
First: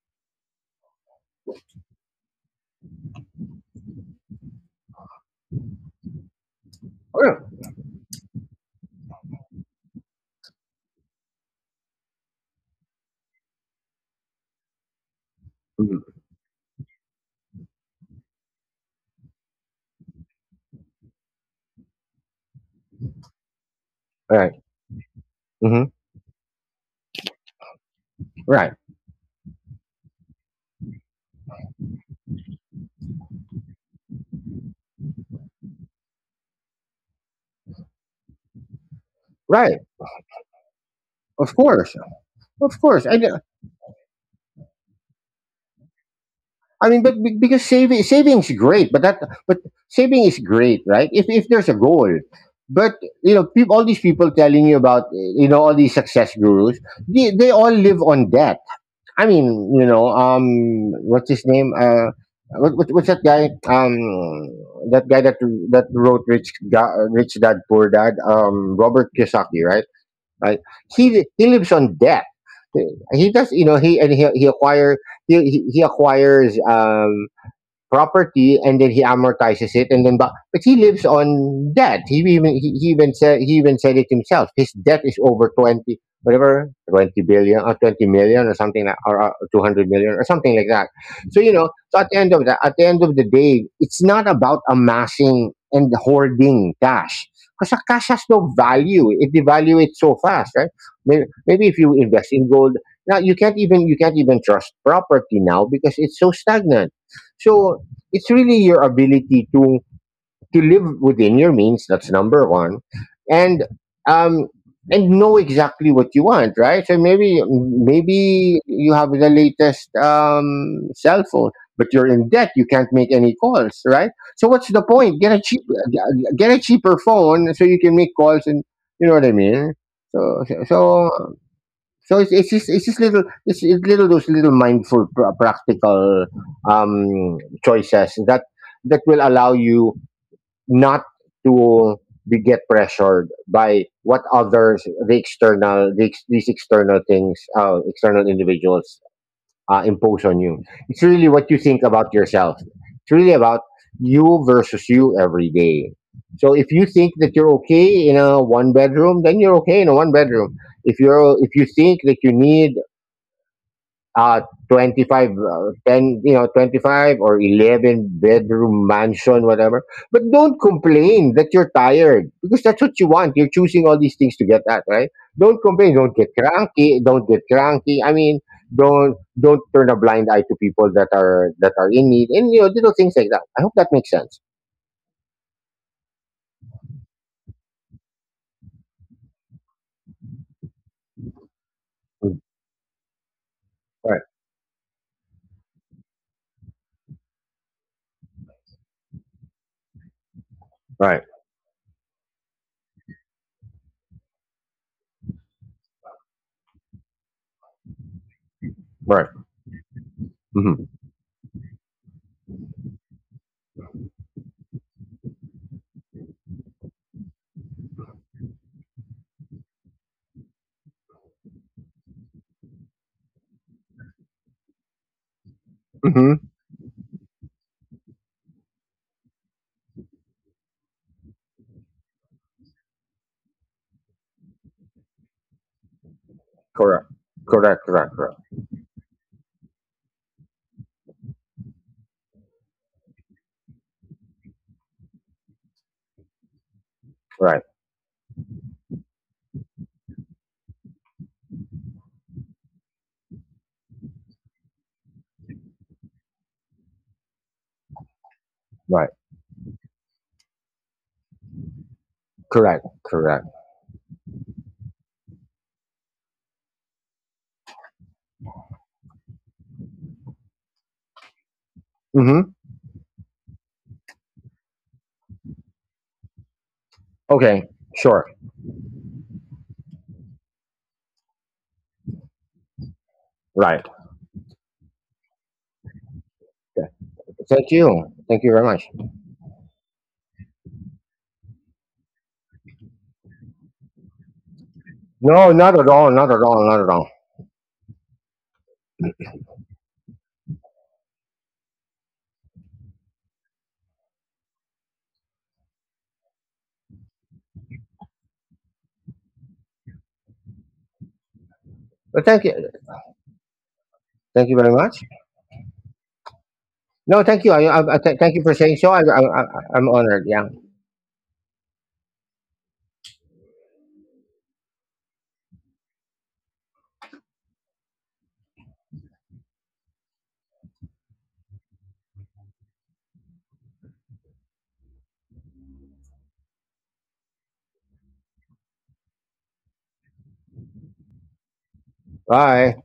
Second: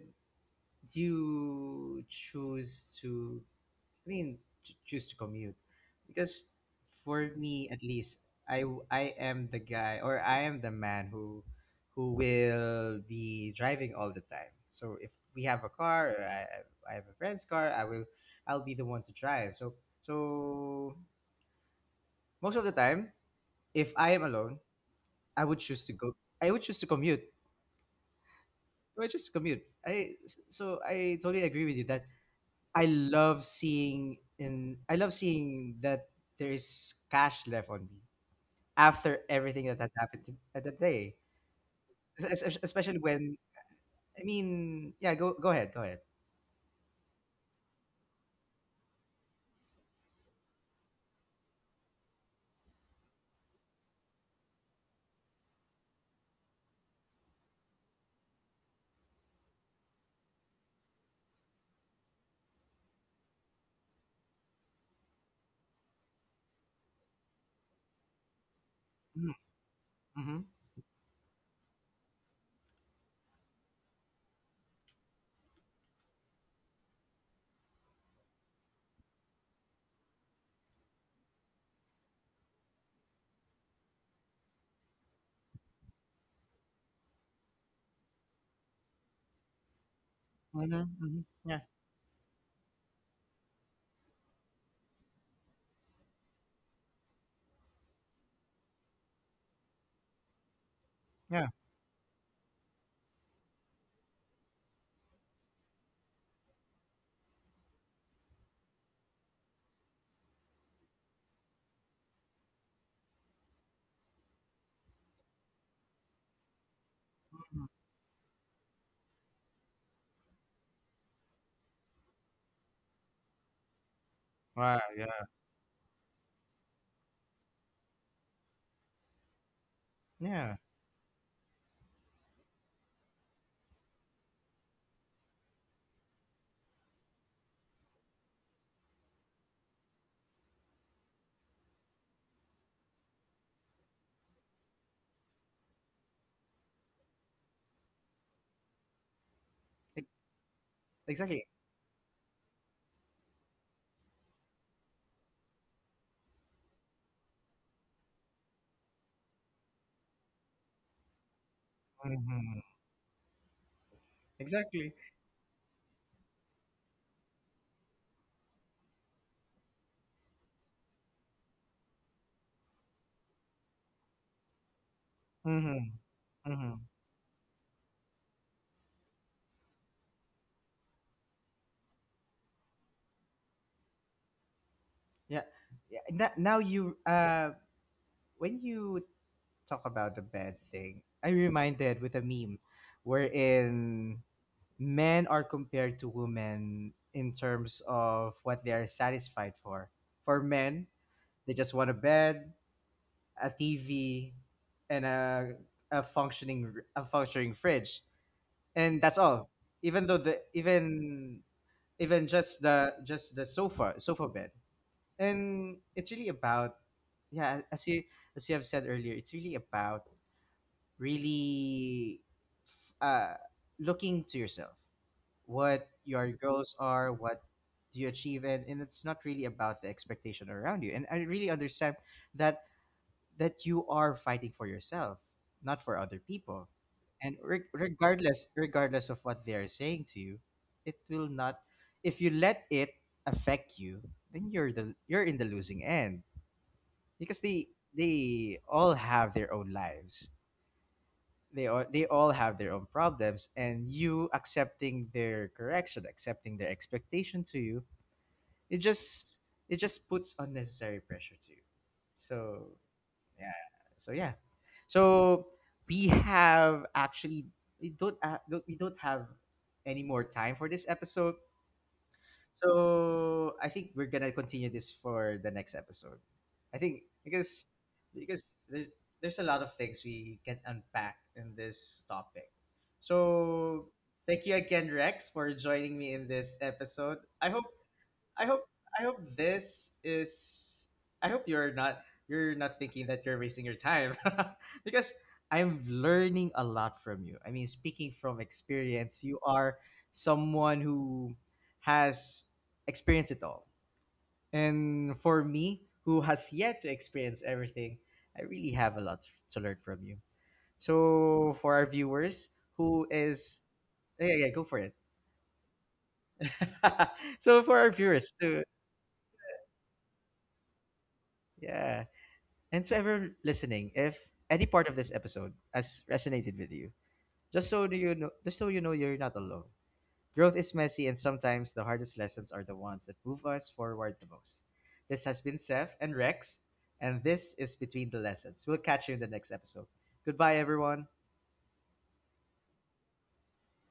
you choose to, I mean, choose to commute because for Yeah. me at least I am the guy, or I am the man who will be driving all the time. So if we have a car, Mhm. or I have a friend's car, I will, I'll be the one to drive. So so most of the time, if I am alone, Right. I would choose Mm-hmm. to go, I would choose to commute. Right. I would choose to commute. So I totally agree with you that I love seeing that there is cash left on me after everything Right. that had happened at that day. Of course. Of Especially course. When, I mean, yeah, go go ahead, go ahead. I mean, but because saving is great, but that but saving is great, right? If there's a goal, but, you know, peop all these people telling you about, you know, all these success gurus, they all live on debt. I mean, you know, what's his name? What's that guy? That guy that wrote Rich Rich Dad Poor Dad. Robert Mm-hmm. Kiyosaki, right? Mm-hmm. Right. He lives on debt. He does, you know, he acquire he acquires, property, and then he amortizes it, and then, but he lives on debt. He even, he even said, it himself, his debt is over 20, whatever, 20 billion, or 20 million, or something like, or 200 million or something like Mm-hmm. that. Hmm. So, you Yeah. know, so at the end of that, at the end of the day, it's not about amassing and hoarding cash, because cash has no value. It devaluates so fast, right? Maybe, Yeah. If you invest in gold. Now you can't even, trust property now, because it's so stagnant. So, it's really your ability to live within your means, that's number one. And um and know exactly what you want, right? So maybe, Mhm. You have the latest cell phone, but you're in debt, you can't make any calls, right? So what's Wow, the point? yeah. Get a cheap, get a cheaper phone, so you can make calls, and, you know what I mean? so Yeah. so so so it's, it's just little, it's little, those little mindful practical, um, choices, that will allow you not to be get pressured by what others, the external, these external things, external individuals e- impose on you. It's really Exactly. what you think about yourself. It's really about you versus you every day. So if you think that you're okay in a one bedroom, then you're okay in a one bedroom. If you're, if you think that you Hmm. need uh Exactly. 25, 10, you know, 25 or 11-bedroom mansion, whatever, but don't complain that you're tired, because that's what you want, you're choosing all these things to get at, right? Don't Hmm. complain, don't get Hmm. cranky, I mean, don't turn a blind eye to people that are in need, and, you know, little things like that. I hope that makes sense. Yeah. Yeah. Now, now you when you talk about the bad thing, I reminded with a Mm. meme wherein Right. men are compared to women in terms of what they are satisfied for. For men, right they just want a bed, a TV, and a functioning a functioning fridge, and that's right all. Even though the Mm-hmm. even even just the sofa bed, and it's really about, yeah, as you have said earlier, it's really about really uh looking to yourself, what your Mm-hmm. goals are, what do you achieve, and it's not really about the expectation around you. And I really understand that that you are fighting for yourself, not for other people. correct And correct. Correct. Correct. regardless, regardless of what they are saying to you, it will not, if you let it affect you, then you're in the losing end. Because Right. They all have their own lives, they all have their own problems, and you accepting their correction, accepting their expectation to you, it Right. just, it just puts unnecessary pressure to you. So Correct. yeah, so yeah, so we have actually, we don't have any more time for this episode, Mm-hmm. so I think we're gonna continue this for the next episode. I think Okay. Sure. because there's a lot of things we can unpack in this topic. Right. So thank you again, Rex, for joining me in this episode. Thank you. Thank I you very hope much. I hope this is I hope you're not thinking that you're wasting your time because No, I'm not at all. learning a Not at lot all. Not from at you. all. I mean, speaking from experience, you are someone who has experienced it all. And for me, who has yet to experience everything, I really have a lot to learn from you. So for our viewers who But thank is, you. yeah, yeah, go for it. Thank you very much. So for our No, viewers thank you. too, Thank you for saying so. I'm honored. Yeah. yeah. And to ever listening, if any part of this episode has resonated with you, just so you know, you're not alone. Growth is messy, and sometimes the hardest lessons are the ones that move us forward the most. This has been Seth and Rex, and this is Between the Lessons. We'll catch you in the next episode. Goodbye, everyone. Bye.